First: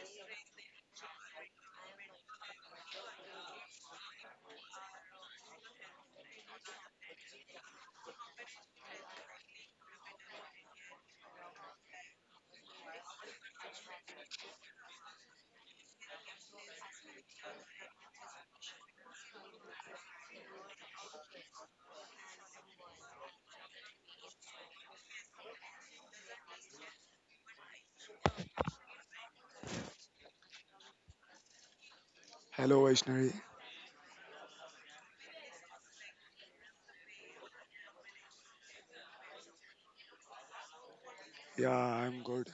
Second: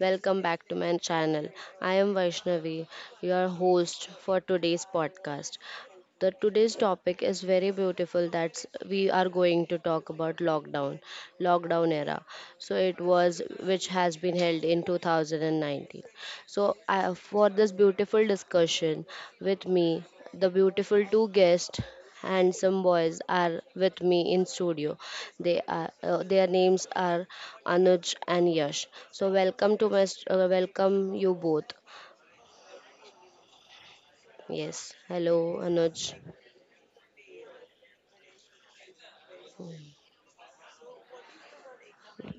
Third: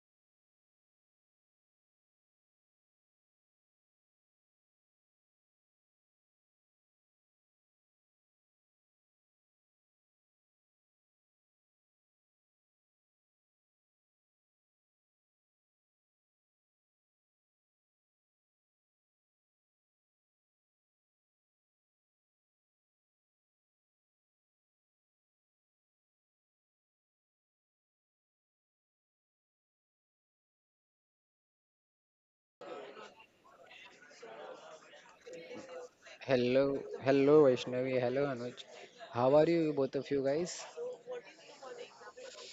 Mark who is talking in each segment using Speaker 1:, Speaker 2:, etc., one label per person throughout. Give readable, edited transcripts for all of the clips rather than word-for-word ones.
Speaker 1: Welcome back to my channel. I am Vaishnavi, your host for today's podcast. The today's topic is very beautiful. That's we are going to talk about lockdown, lockdown era. So it was which has been held in 2019. So I, for this beautiful discussion with me, the beautiful two guests handsome boys are with me in studio. They are their names are Anuj and Yash. So welcome to my welcome you both.
Speaker 2: Hello, Vaishnavi.
Speaker 1: Yes, hello Anuj.
Speaker 3: Hello, hello Vaishnavi, hello Anuj. How are you, both of you guys?
Speaker 2: Yeah, I'm good.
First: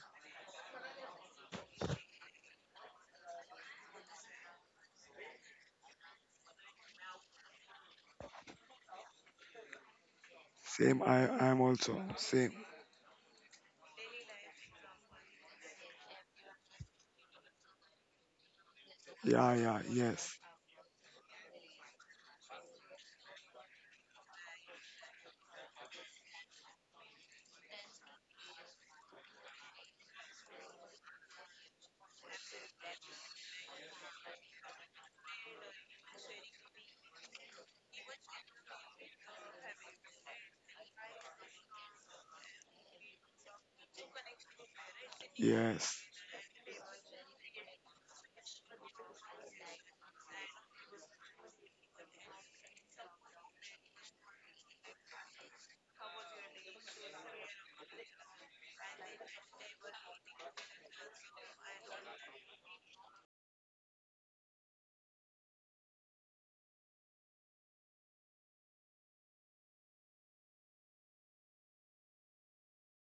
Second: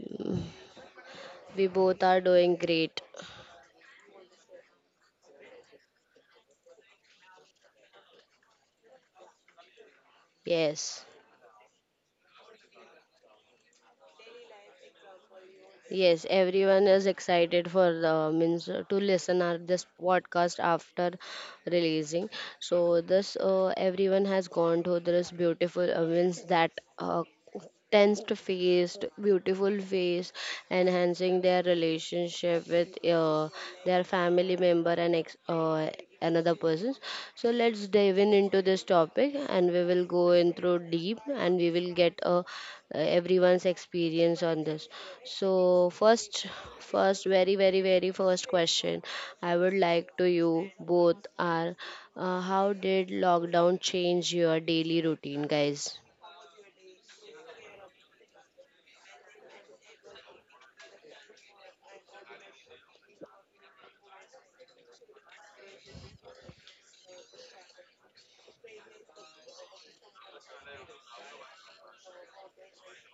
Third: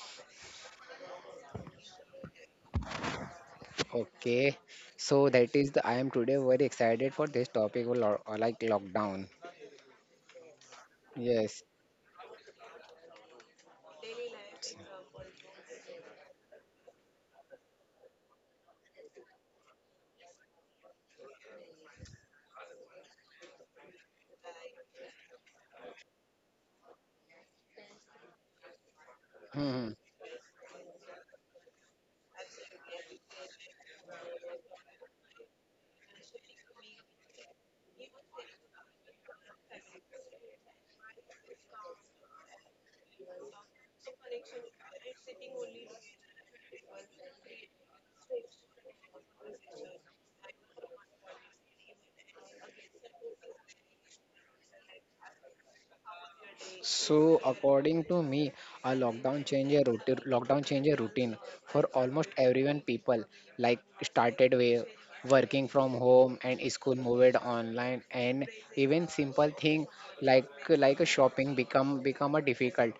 Speaker 1: We both are doing great.
Speaker 3: Okay, so that is the I am today very excited for this topic, like lockdown.
Speaker 2: Same,
Speaker 1: Yes,
Speaker 2: I am
Speaker 3: Yes.
Speaker 2: also. Same.
Speaker 1: yes, everyone is excited for the means to listen
Speaker 2: Yeah,
Speaker 1: our
Speaker 2: yeah,
Speaker 1: this
Speaker 2: yes,
Speaker 1: podcast after releasing. So this everyone has gone through this beautiful means that uh, tensed face, beautiful face, enhancing their relationship with their family member and another person. So let's dive in into this topic and we will go in through deep and we will get a everyone's experience on this. So
Speaker 2: yes,
Speaker 1: first very very first question I would like to you both are, how did lockdown change your daily routine, guys?
Speaker 3: So according to me, a lockdown change a routine. Lockdown change a routine for almost everyone. People like started with working from home and school moved online, and even simple thing like a shopping become a difficult.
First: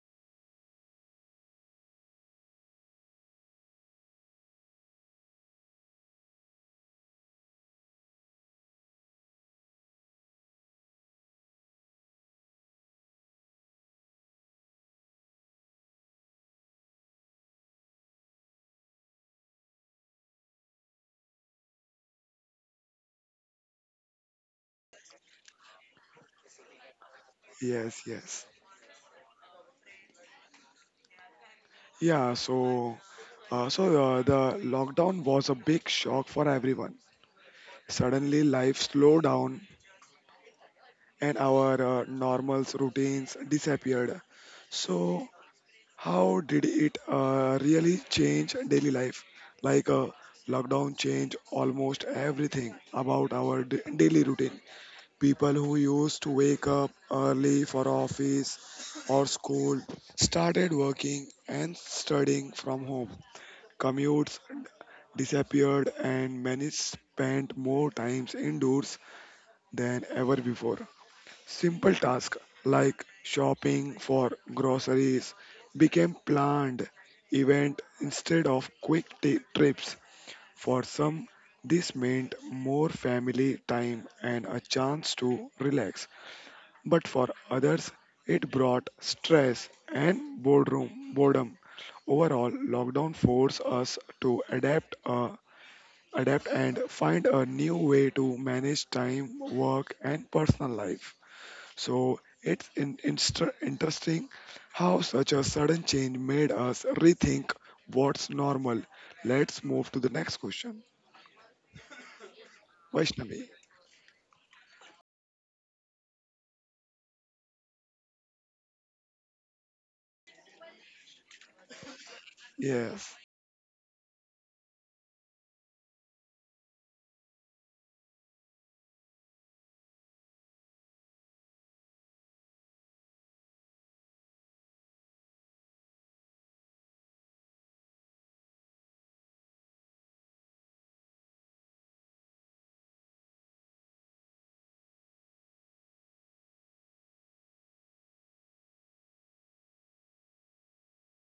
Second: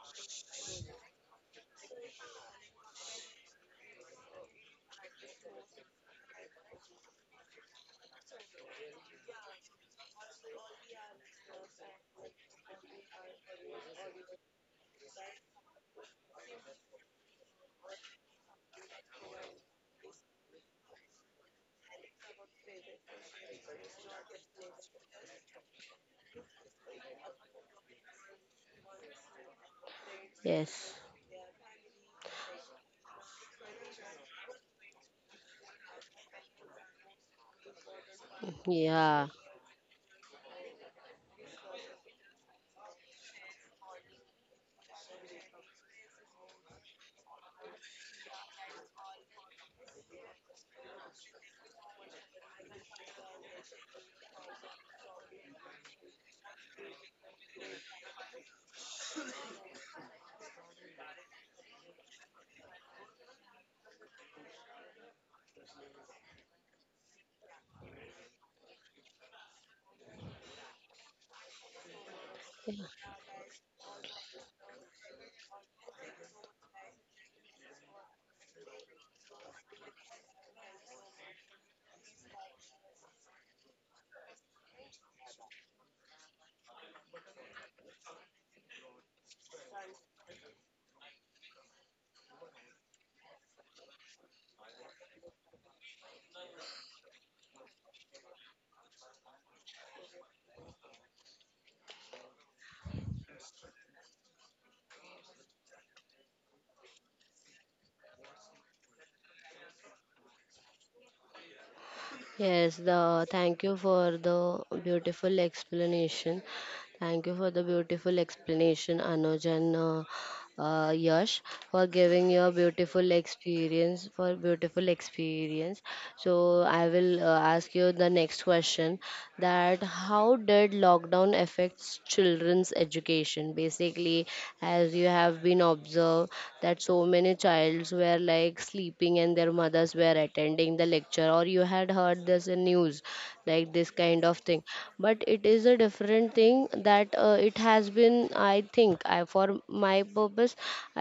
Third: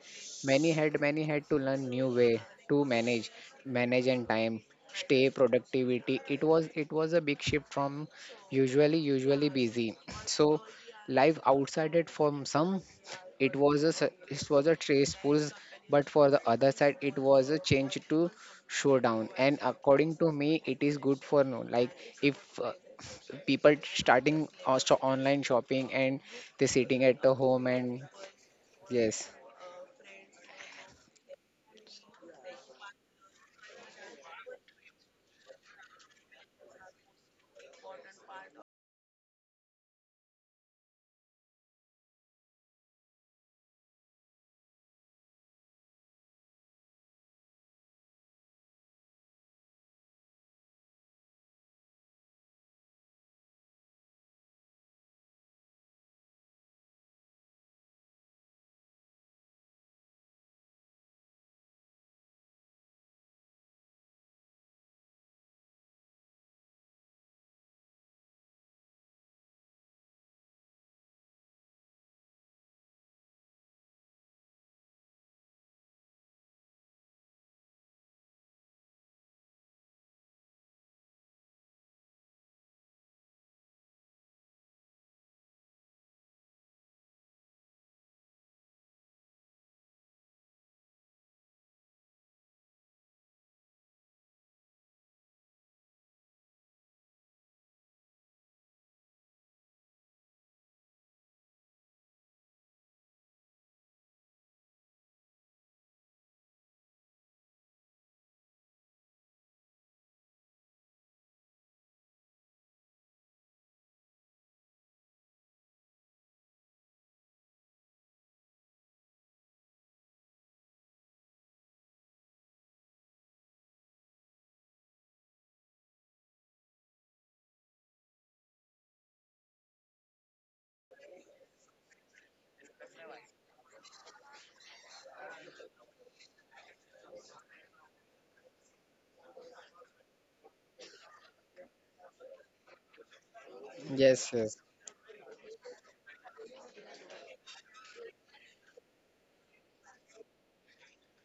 Speaker 3: Many had to learn new way to manage and time stay productivity. It was a big shift from usually busy. So life outside it from some, it was it was a trace pulls, but for the other side, it was a change to showdown. And according to me, it is good for no. Like if people starting also online shopping and they sitting at the home
Speaker 2: yes,
Speaker 3: and
Speaker 2: yes.
Speaker 3: yes,
Speaker 1: Yes,
Speaker 2: Yeah, so, the lockdown was a big shock for everyone. Suddenly, life slowed
Speaker 1: yeah,
Speaker 2: down and our normal routines disappeared. So, how did it really change daily life? Like, uh, Lockdown changed almost everything about our daily routine. People who used to wake up early for office or school started working and studying from home. Commutes disappeared, and many spent more times indoors than ever before. Simple tasks like shopping for groceries became planned events instead of quick trips. For some, this meant more family time and a chance to relax, but for others, it brought stress and boredom. Overall, lockdown forced us to adapt and find a new way to manage time, work, and personal life. So it's interesting how such a sudden change made us rethink what's normal. Let's move to the next question.
Speaker 1: yes, the
Speaker 2: Vaishnavi.
Speaker 1: thank you for the beautiful explanation. Thank you for the beautiful explanation, Anuj, and Yash, for giving your beautiful
Speaker 2: Yes.
Speaker 1: experience. For beautiful experience. So I will ask you the next question: that how did lockdown affects children's education? Basically, as you have been observed, that so many childs were like sleeping and their mothers were attending the lecture, or you had heard this in news, like this kind
Speaker 3: yes,
Speaker 1: of
Speaker 3: yes,
Speaker 1: thing. But it is a different thing that it has been, I think, I for my purpose,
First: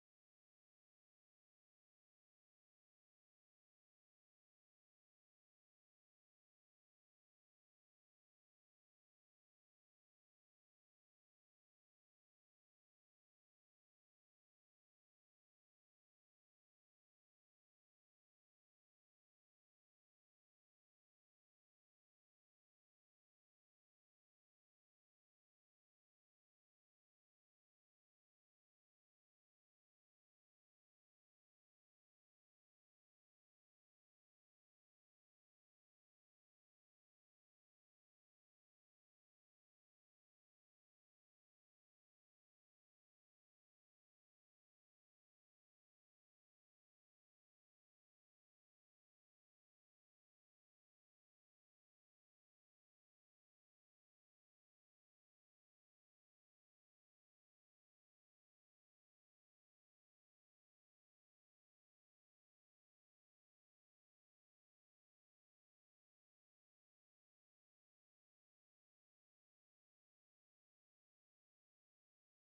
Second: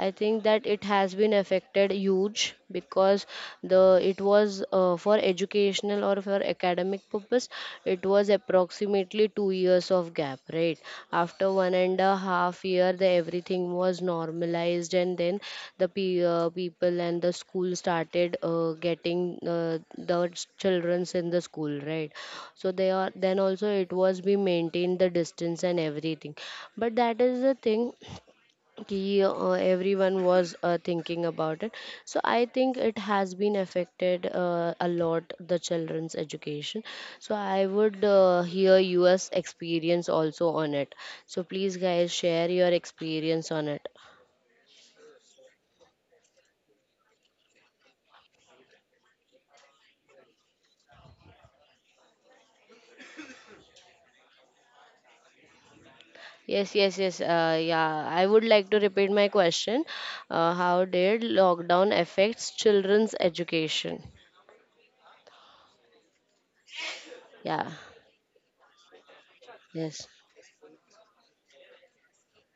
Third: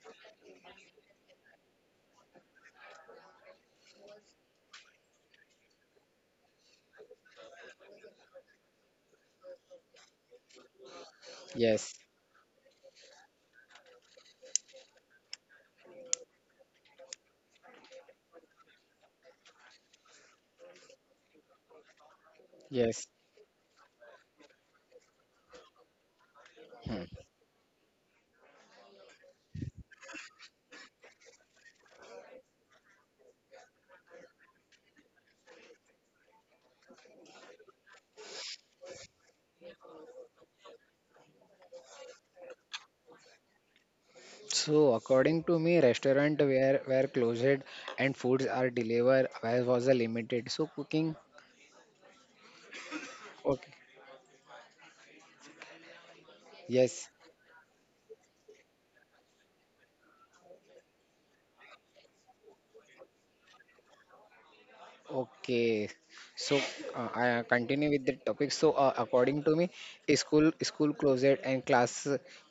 Speaker 1: I think that it has been affected huge, because the it was for educational or for academic purpose, it was approximately 2 years of gap, right? After one and
Speaker 3: yes,
Speaker 1: a half year the everything was normalized, and then the people and the school started getting, uh, the children's in the school, right? So they are
Speaker 3: yes.
Speaker 1: then also, it was we maintained the distance and everything, but that
Speaker 3: Hmm.
Speaker 1: is the thing कि, everyone was thinking about it. So I think it has been affected a lot the children's education. So I would hear your experience also on it, so please guys share your experience on it.
Speaker 3: So according to me, restaurant where closed and foods are delivered where was a limited. So cooking, okay,
Speaker 1: Yes,
Speaker 3: yes.
Speaker 1: yes, yes, yeah, I would like to repeat my question: how did lockdown affects children's education?
Speaker 3: Okay, so I
Speaker 1: Yeah.
Speaker 3: continue with the topic. So according to me,
Speaker 1: Yes,
Speaker 3: school closed and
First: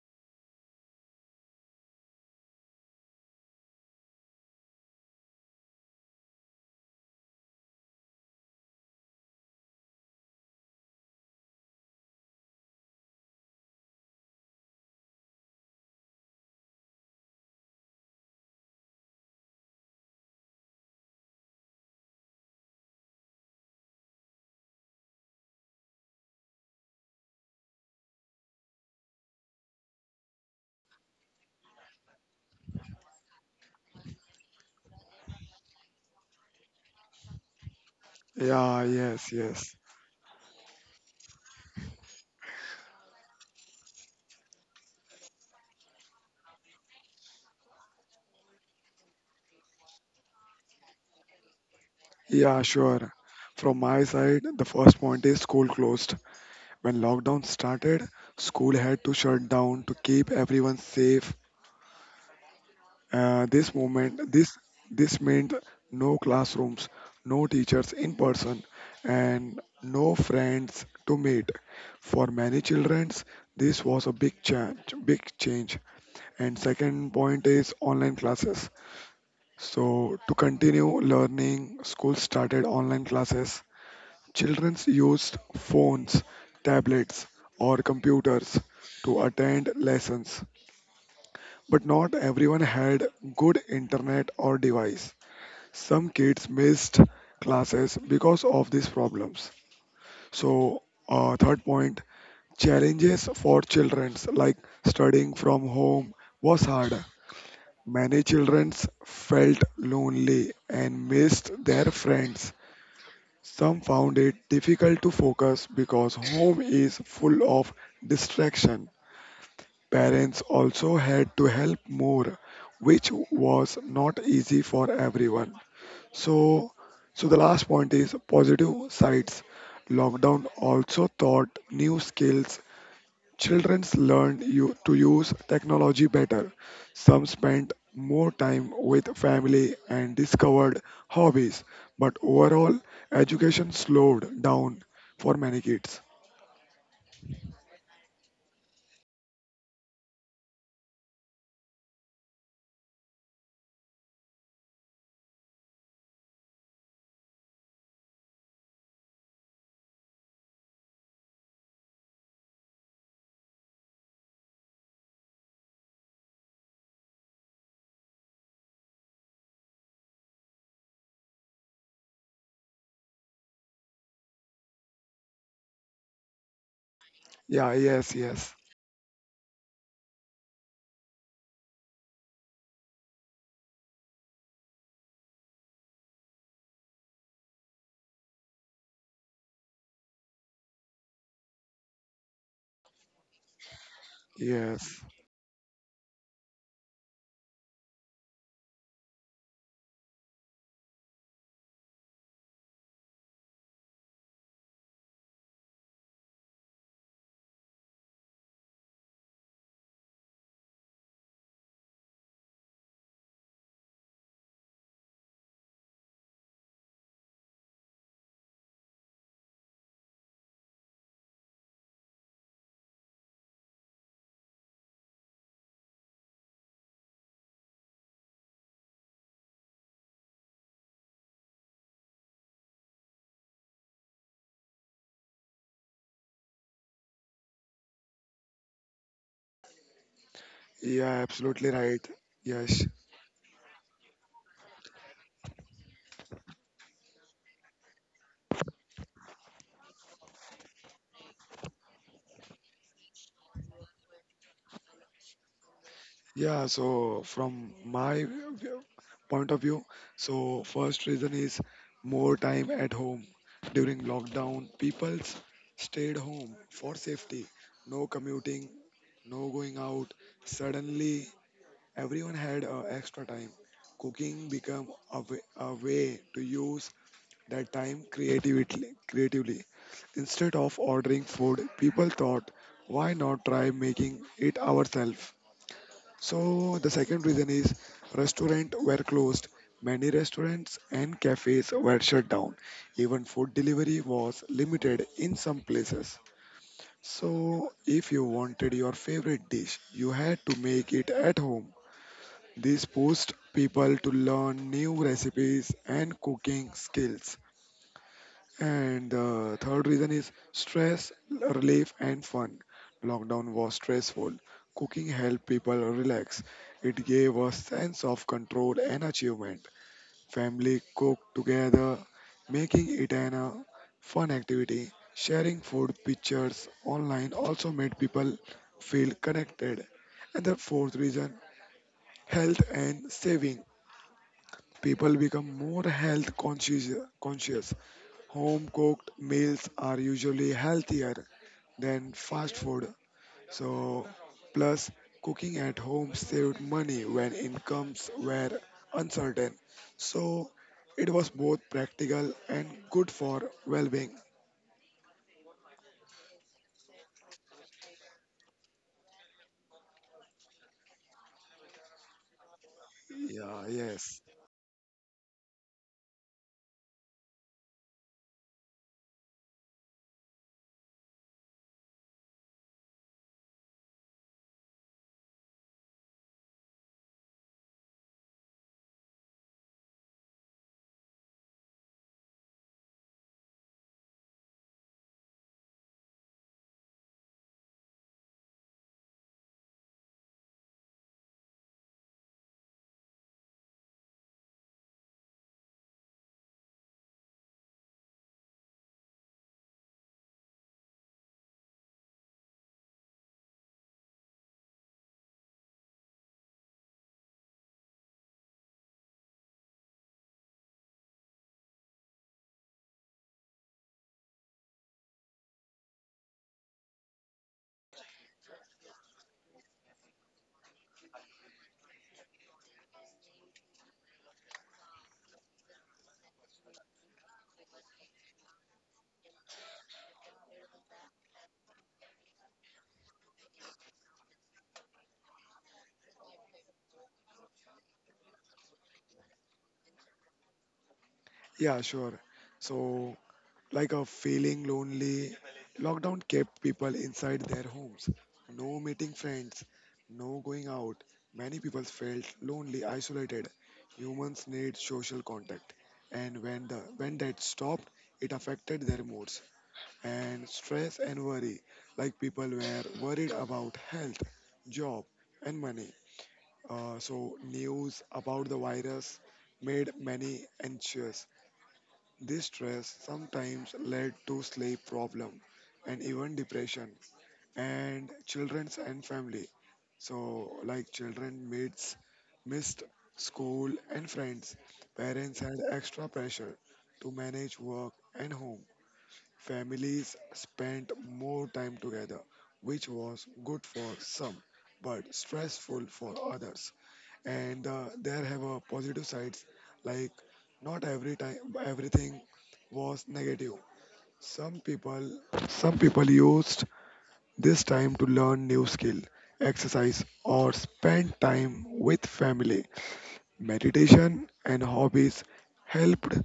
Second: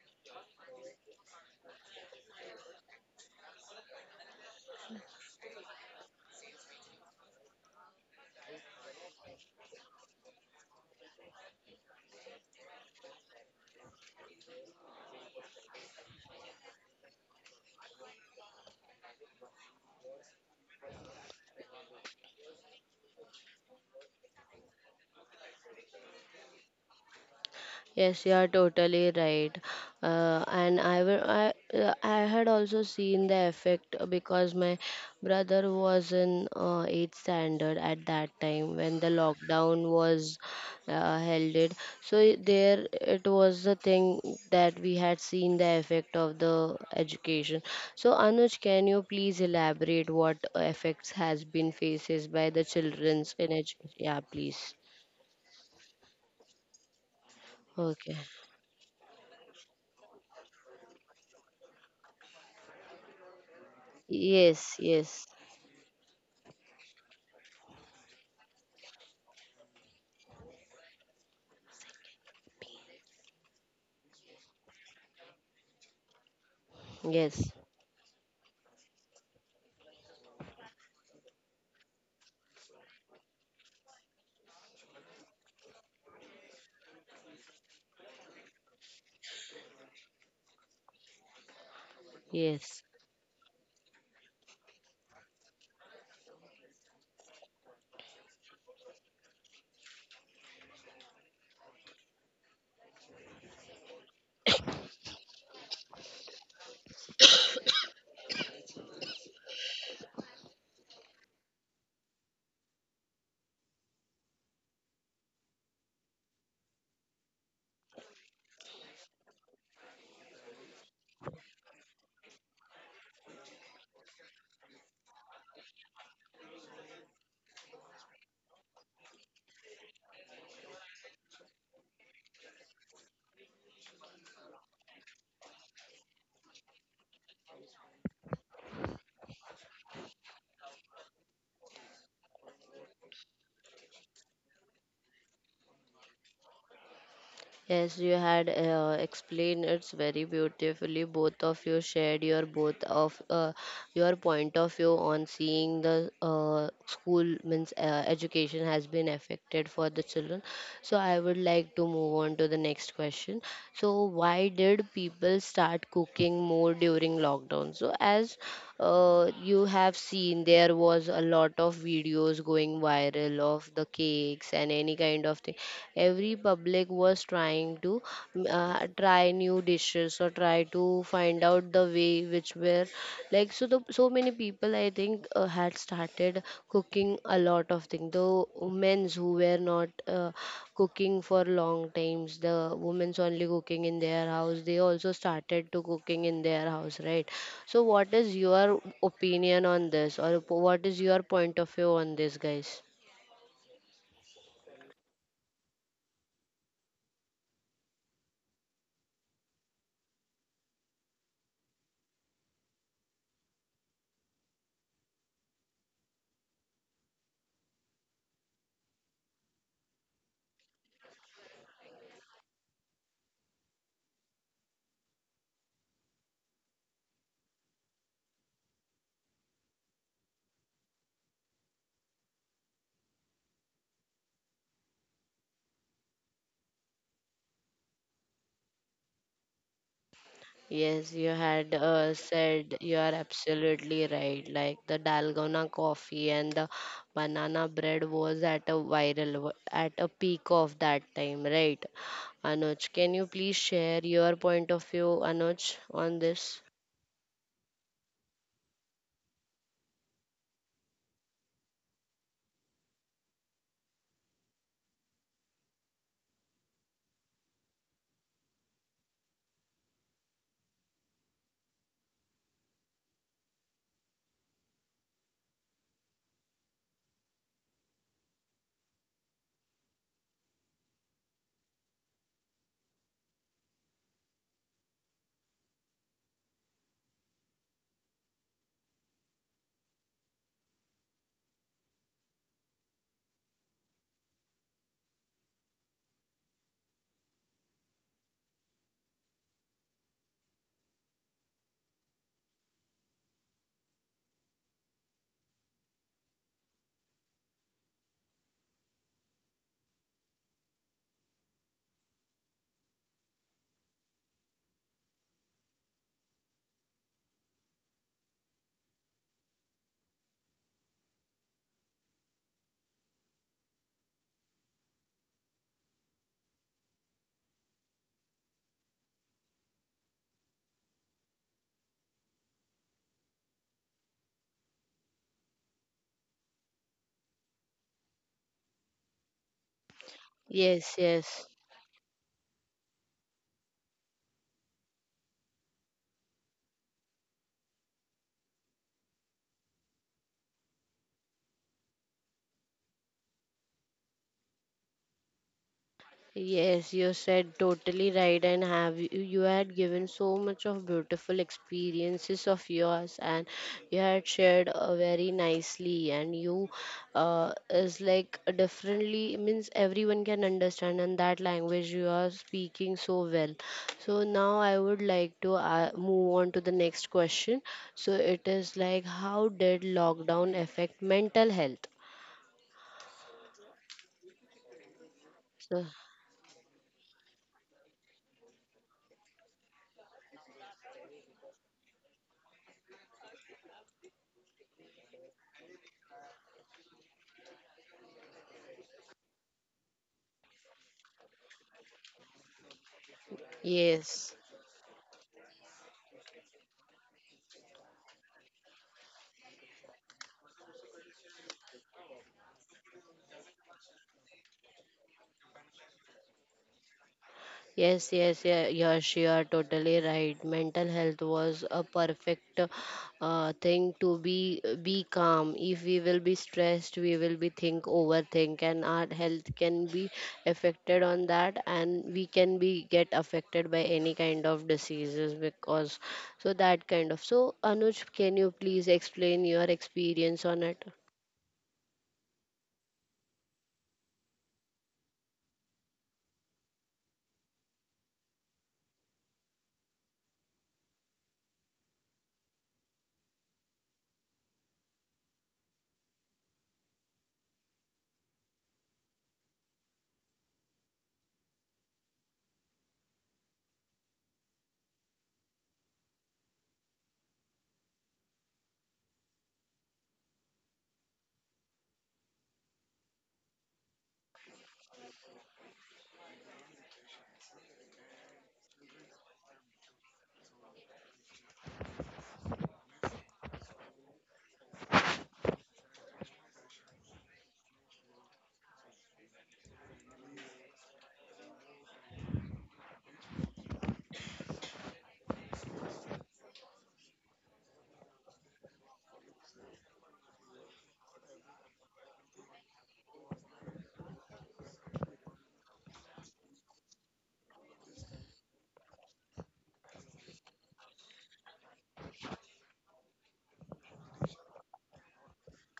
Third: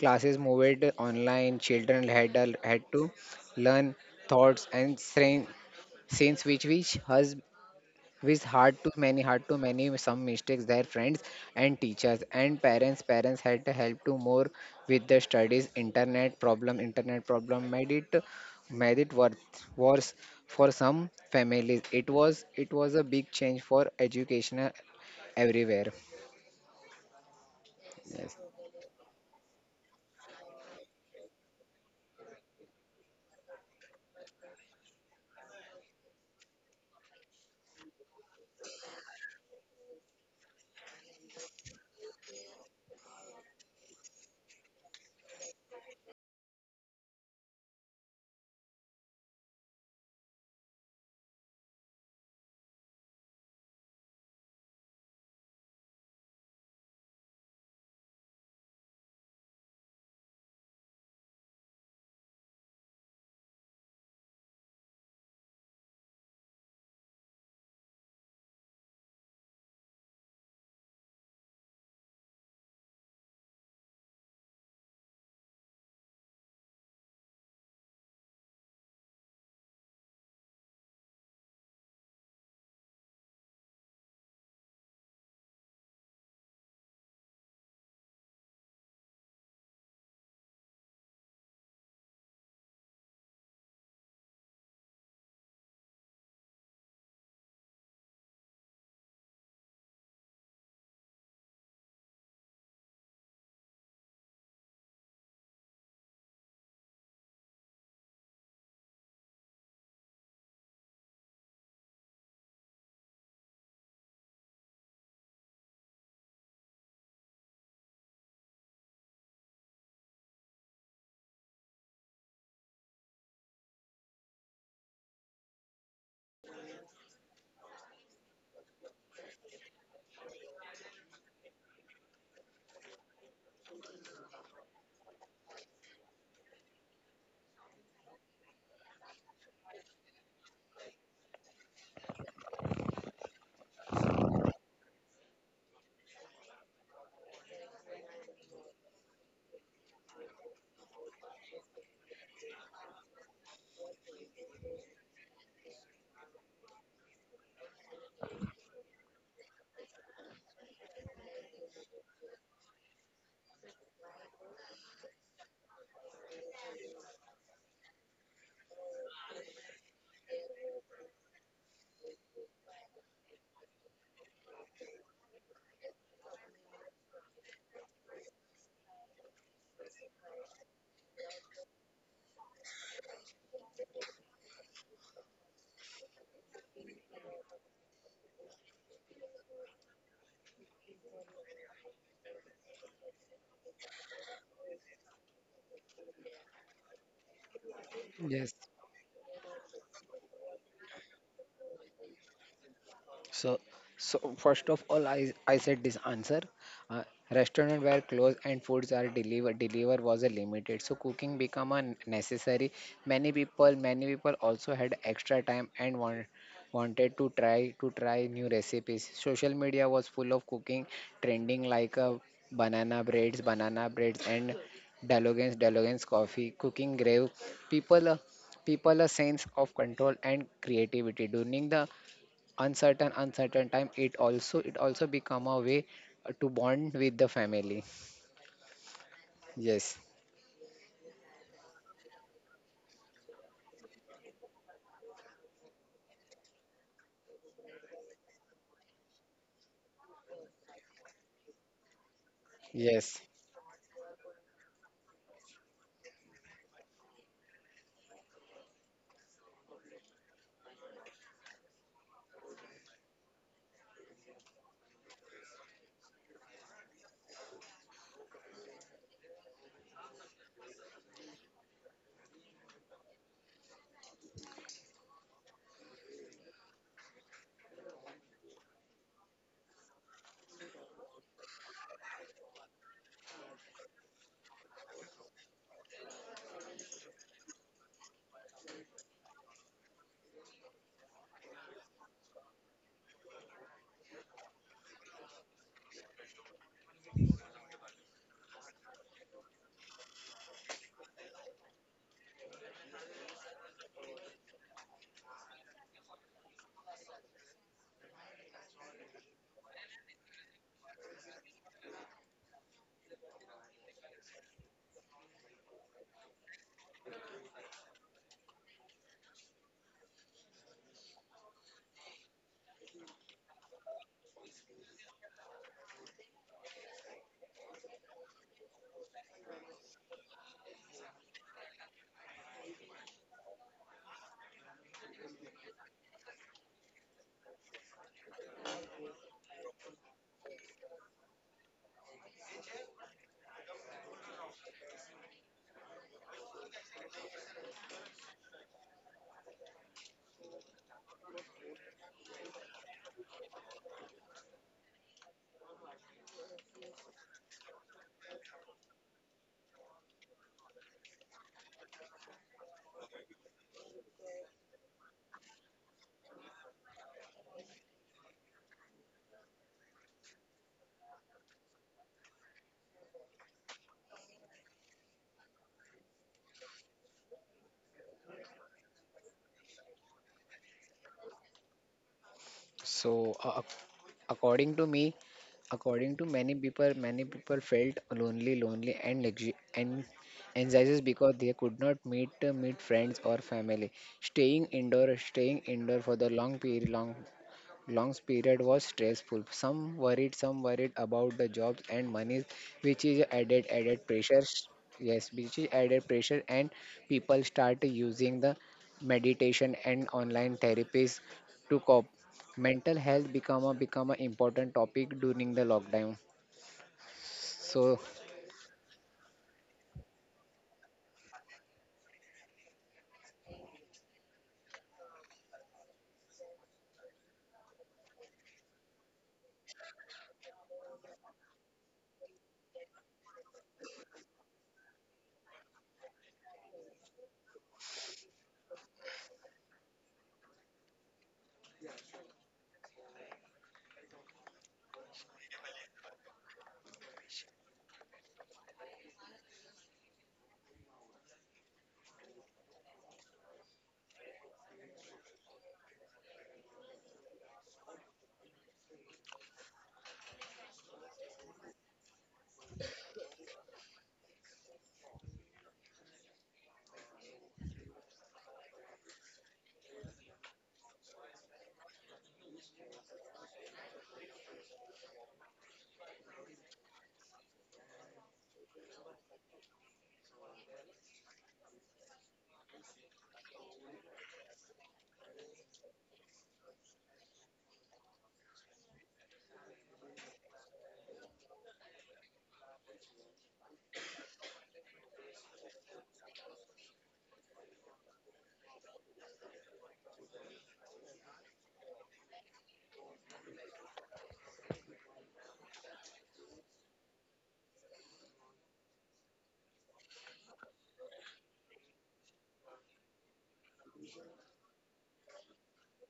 Speaker 3: classes moved online. Children had to learn thoughts and strength since which has with hard to many, hard to many some mistakes, their friends and teachers and parents had to help to more with the studies. Internet problem made it, made it worth worse for some families. It was a big change for education everywhere.
Speaker 1: yes, you are
Speaker 3: Yes,
Speaker 1: totally right. And I had also seen the effect because my brother was in eighth standard at that time when
Speaker 2: Yeah.
Speaker 1: the
Speaker 2: Yes.
Speaker 1: lockdown
Speaker 2: Yes.
Speaker 1: was held. It, so there it was the thing that we had seen the effect of the education. So Anuj, can you please elaborate what effects has been faces by the
Speaker 2: Yeah, sure.
Speaker 1: childrens in
Speaker 2: From
Speaker 1: education?
Speaker 2: my
Speaker 1: Yeah,
Speaker 2: side,
Speaker 1: please.
Speaker 2: the first point is school closed. When lockdown
Speaker 1: Okay.
Speaker 2: started, school had to shut down to keep everyone safe. This moment, this
Speaker 1: Yes, yes,
Speaker 2: this meant no classrooms, no teachers in person, and no friends to meet. For many children, this was a big change. And second
Speaker 1: yes,
Speaker 2: point is online classes. So to continue learning, school started online classes. Children used phones, tablets, or computers to attend lessons, but not everyone
Speaker 1: yes.
Speaker 2: had good internet or device. Some kids missed classes because of these problems. So, third point, challenges for children, like studying from home was hard. Many children felt lonely and missed their friends. Some found it difficult to focus because home is full of distraction. Parents also had to help more, which was not easy for everyone. So, so the last point is positive sides. Lockdown also taught new skills. Childrens learned you to use technology better. Some spent more time with family and discovered hobbies, but overall, education slowed down for many kids.
Speaker 1: Yes, you had explained it's very beautifully. Both of you shared your both of your point of view on seeing the school means education has been affected for the children. So I would like to move on to the next question. So why did people start cooking more during lockdown? So as you have seen there was a lot of videos going viral of the cakes and any kind of thing, every public was trying
Speaker 2: Yeah,
Speaker 1: to,
Speaker 2: yes, yes,
Speaker 1: try new dishes or try to find out the way which were like. So the so many people I think had started cooking a lot of things, the men's who were not cooking for long times, the women's only cooking in their house, they also
Speaker 2: yes.
Speaker 1: started to cooking in their house, right? So, what is
Speaker 3: yes.
Speaker 1: your opinion on this, or what is your point of view on this, guys?
Speaker 3: So, so first of all, I said this answer. Uh, Restaurant were closed and foods are delivered. Deliver was a limited, so cooking become a necessary. Many people also had extra time and wanted to try new recipes. Social media was full of cooking trending like banana breads, and Dalogans coffee. Cooking gave people. People a sense of control and creativity during the uncertain time. It also become a way to bond with the family. Yes,
Speaker 1: Yes,
Speaker 2: Yeah,
Speaker 1: you had
Speaker 2: absolutely right.
Speaker 1: said,
Speaker 2: Yes.
Speaker 1: you are absolutely right. Like the dalgona coffee and the banana bread was at a viral, at a peak of that time, right? Anuj, can you
Speaker 3: yes.
Speaker 1: please share your point of view, Anuj, on this?
Speaker 2: Yeah, so from point of view, so first reason is more time at home. During lockdown, people stayed home for safety. No commuting, no going out. Suddenly, everyone had extra time. Cooking became a way to use that time creatively. Instead of ordering food, people thought, why not try making it ourselves? So, the second reason is restaurants were closed. Many restaurants and cafes were shut down. Even food delivery was limited in some places. So, if you wanted your favorite dish, you had to make it at home. This pushed people to learn new recipes and cooking skills. And the third reason is stress relief and fun. Lockdown was stressful. Cooking helped people relax. It gave a sense of control and achievement. Family cook together, making it an fun activity. Sharing food pictures online also made people feel connected. And the fourth reason, health and saving. People become more health conscious. Home cooked meals are usually
Speaker 1: Yes,
Speaker 2: healthier
Speaker 1: yes.
Speaker 2: than fast food, so, plus cooking at home saved money when incomes were uncertain. So, it was both practical and good for well being.
Speaker 1: Yes, you said totally right, and have you, you had given so much of beautiful experiences of yours, and
Speaker 2: Yeah,
Speaker 1: you had
Speaker 2: yes.
Speaker 1: shared very nicely, and you is like differently means everyone can understand, and that language you are speaking so well. So now I would like to move on to the next question. So it is like, how did lockdown affect mental health?
Speaker 3: So according to me,
Speaker 1: So
Speaker 3: according to many people, many people felt lonely, and and anxieties because they could not meet meet friends or family. Staying indoor for the long period, long long period was stressful. Some worried about the jobs and money, which is
Speaker 1: yes.
Speaker 3: added pressure. Yes, which is added pressure, and people start using the meditation and online therapies to cope. Mental health become a important topic during the lockdown. So
Speaker 1: Yes, yes, yeah, Yash, you are totally right. Mental health was a perfect thing to be calm. If we will be stressed, we will be think overthink, and our health can be affected on that, and we can be get affected by any kind of diseases because so that kind of. So Anuj, can you please explain your experience on it?
Speaker 2: Yeah, sure. So, like a feeling lonely, lockdown kept people inside their homes. No meeting friends, no going out. Many people felt lonely, isolated. Humans need social contact. And when that stopped, it affected their moods. And stress and worry. Like people were worried about health, job, and money. So, news about the virus made many anxious. This stress sometimes led to sleep problem and even depression and children's and family. So, like children missed school and friends. Parents had extra pressure to manage work and home. Families spent more time together, which was good for some, but stressful for others. And there have positive sides, like not every time everything was negative. Some people, some people used this time to learn new skill, exercise, or spend time with family. Meditation and hobbies helped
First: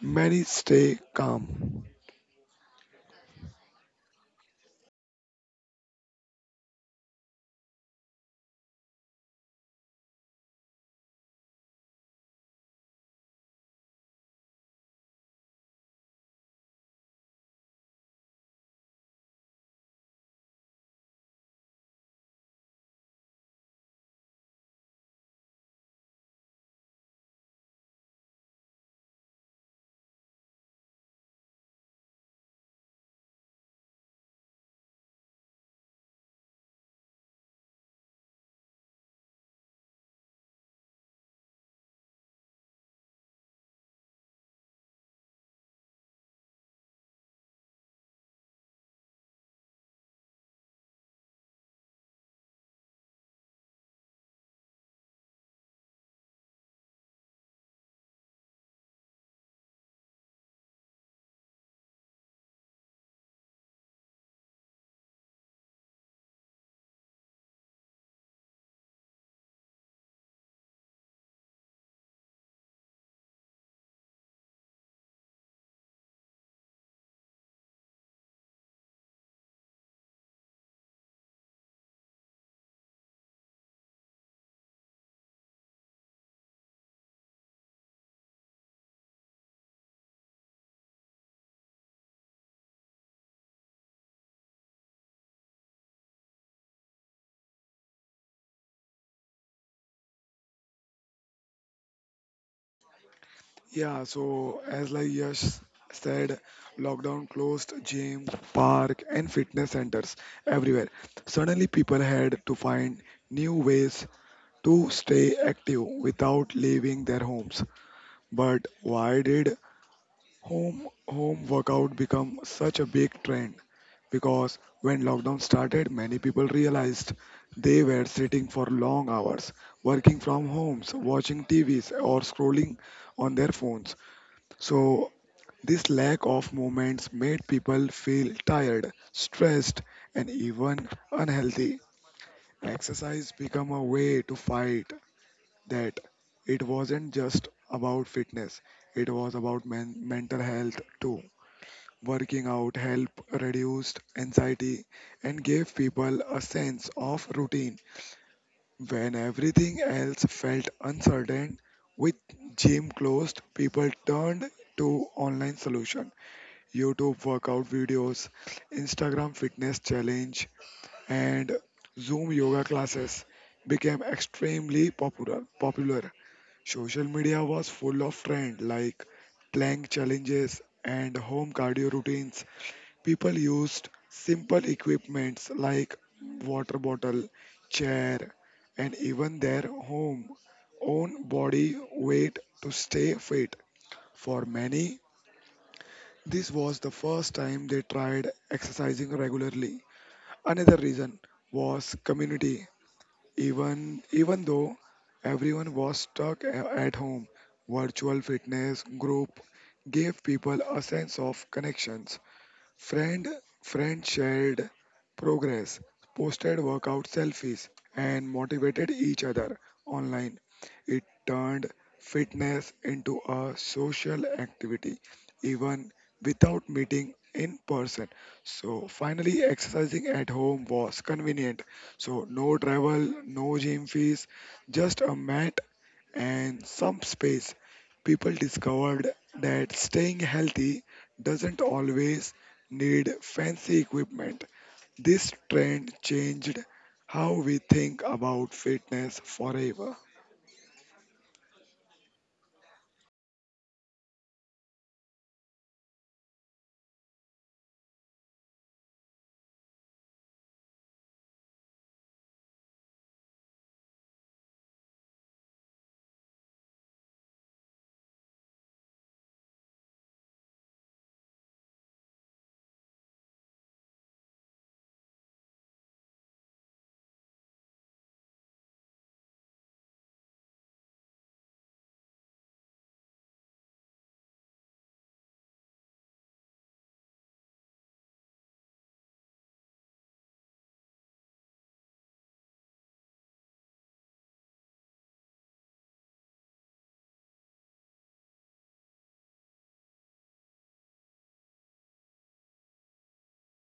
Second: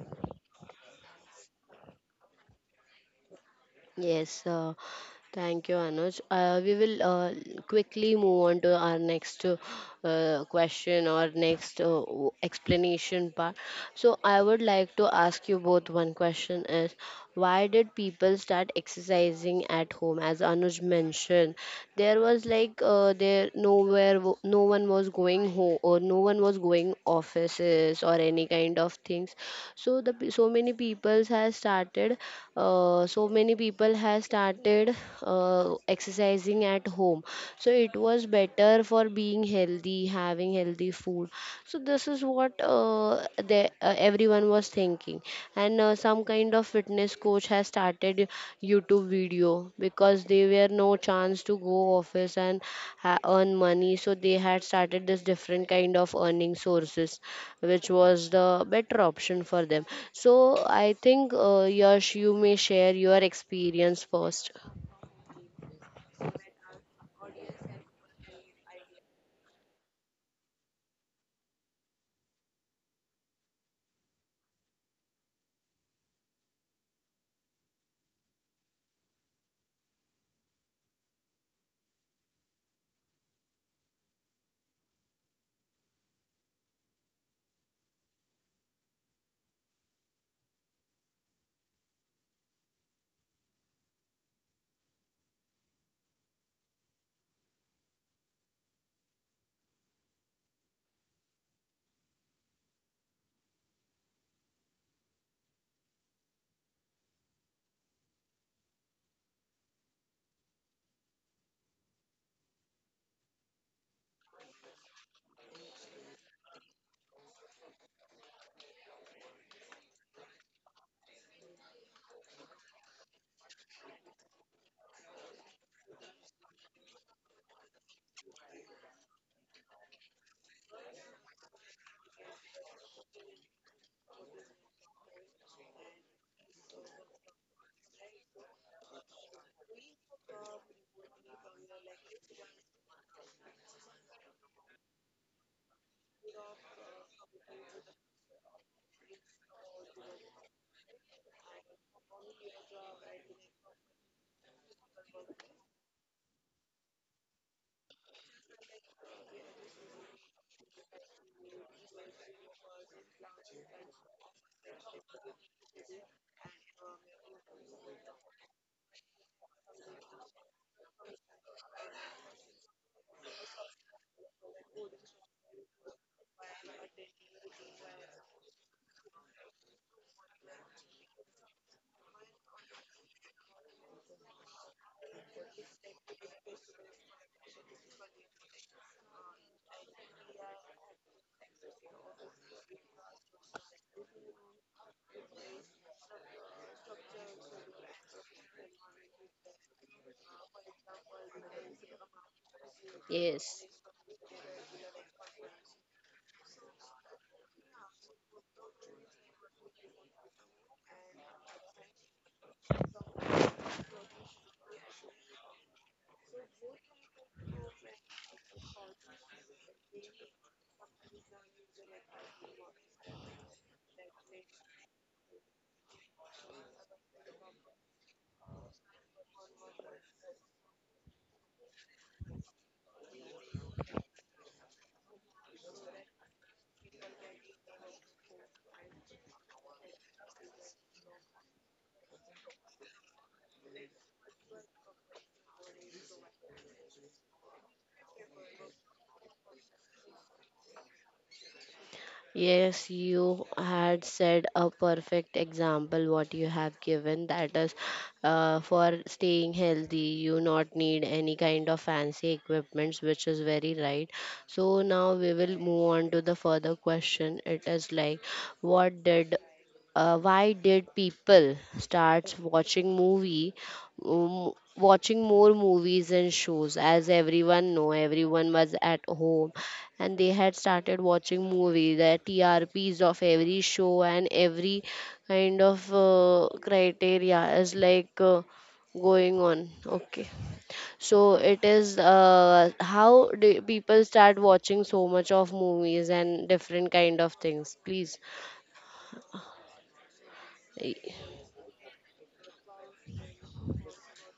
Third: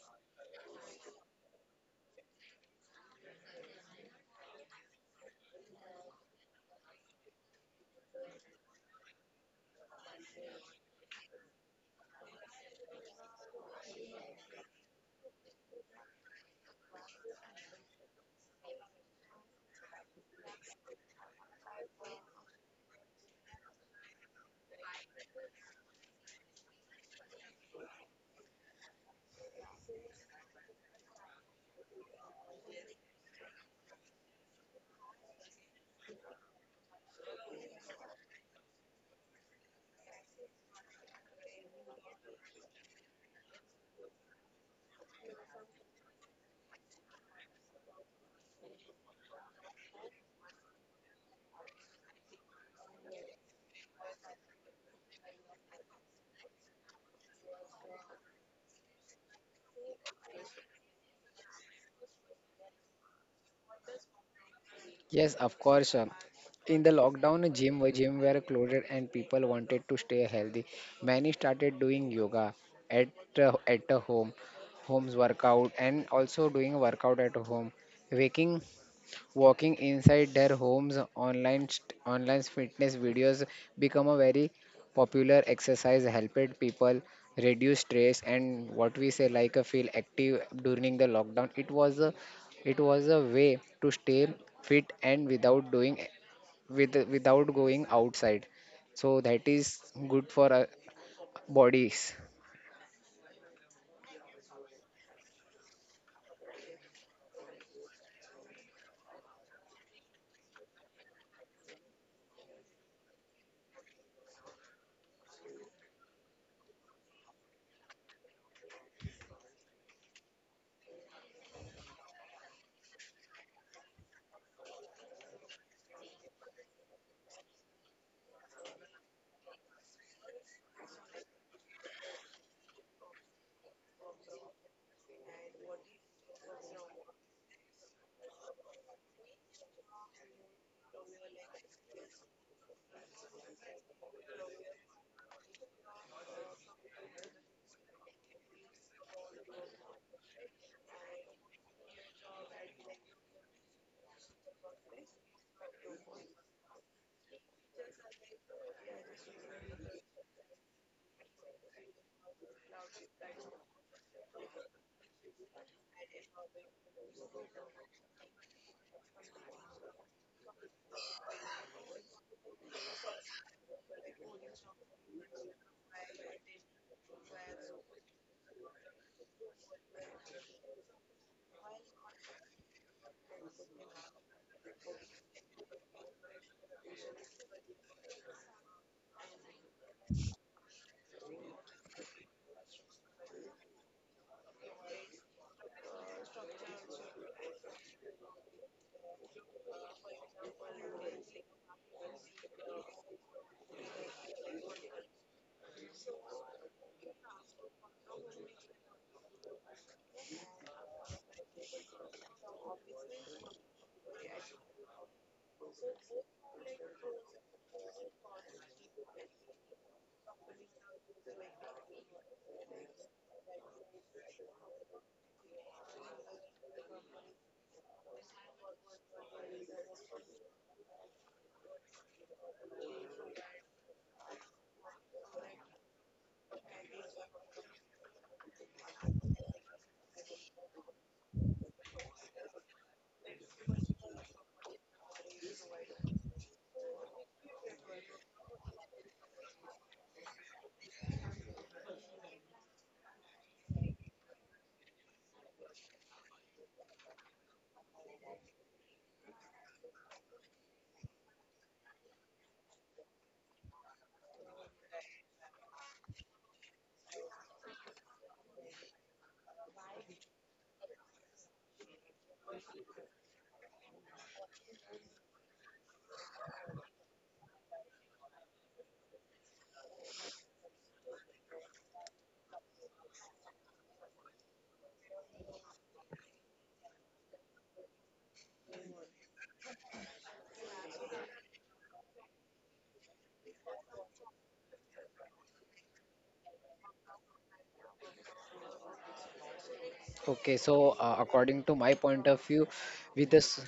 Speaker 2: many stay calm.
Speaker 1: Yes. Thank you, Anuj. We will quickly move on to our next question or next explanation part. So, I would like to ask you both one question is, why did people start exercising at home? As Anuj mentioned, there was like there nowhere no one was going home or no one was going offices or any kind of things. So the so many people has started uh, so many people has started exercising at home, so it was better for being healthy, having healthy food. So this is what everyone was thinking, and some kind of fitness coach has started YouTube video because they were no chance to go office and earn money, so they had started this different kind of earning sources which was the better option for them. So I think, Yash, you may share your experience first.
Speaker 3: yes, of course. In the lockdown, gym were closed and people wanted to stay healthy. Many started doing yoga at at the home, homes workout, and also doing workout at home. Waking Walking inside their homes, online online fitness videos become a very popular exercise, helped people reduce stress and what we say like a feel active during the lockdown. It was a way to stay fit and without doing without going outside. So that is good for our bodies.
Speaker 2: Yeah, so as like Yash said, lockdown closed gym, park, and fitness centers everywhere. Suddenly, people had to find new ways to stay active without leaving their homes. But why did home workout become such a big trend? Because when lockdown started, many people realized they were sitting for long hours, working from homes, watching TVs, or scrolling on their phones. So this lack of movements made people feel tired, stressed, and even unhealthy. Exercise became a way to fight that. It wasn't just about fitness, it was about mental health too. Working out helped reduced anxiety and gave people a sense of routine. When everything else felt uncertain, with gym closed, people turned to online solution, YouTube workout videos, Instagram fitness challenge, and Zoom yoga classes became extremely popular. Social media was full of trend like plank challenges and home cardio routines. People used simple equipments like water bottle, chair, and even their home own body weight to stay fit. For many, this was the first time they tried exercising regularly. Another reason was community.
Speaker 1: Yes.
Speaker 2: Even even though everyone was stuck at home, virtual fitness group gave people a sense of connections. Friend, friend shared progress, posted workout selfies, and motivated each other online. It turned fitness into a social activity, even without meeting in person. So finally, exercising at home was convenient. So no travel, no gym fees, just a mat and some space, people discovered that staying healthy doesn't always need fancy equipment. This trend changed how we think about fitness forever.
Speaker 1: Yes, you had said a perfect example what you have given, that is for staying healthy you not need any kind of fancy equipments which is very right. So now we will move on to the further question. It is like, what did why did people start watching movie, um, watching more movies and shows, as everyone know everyone was at home and they had started watching movie, the TRPs of every show and every kind of criteria is like going on, okay? So it is how do people start watching so much of movies and different kind of things, please. Y-
Speaker 3: Okay, so according to my point of view, with this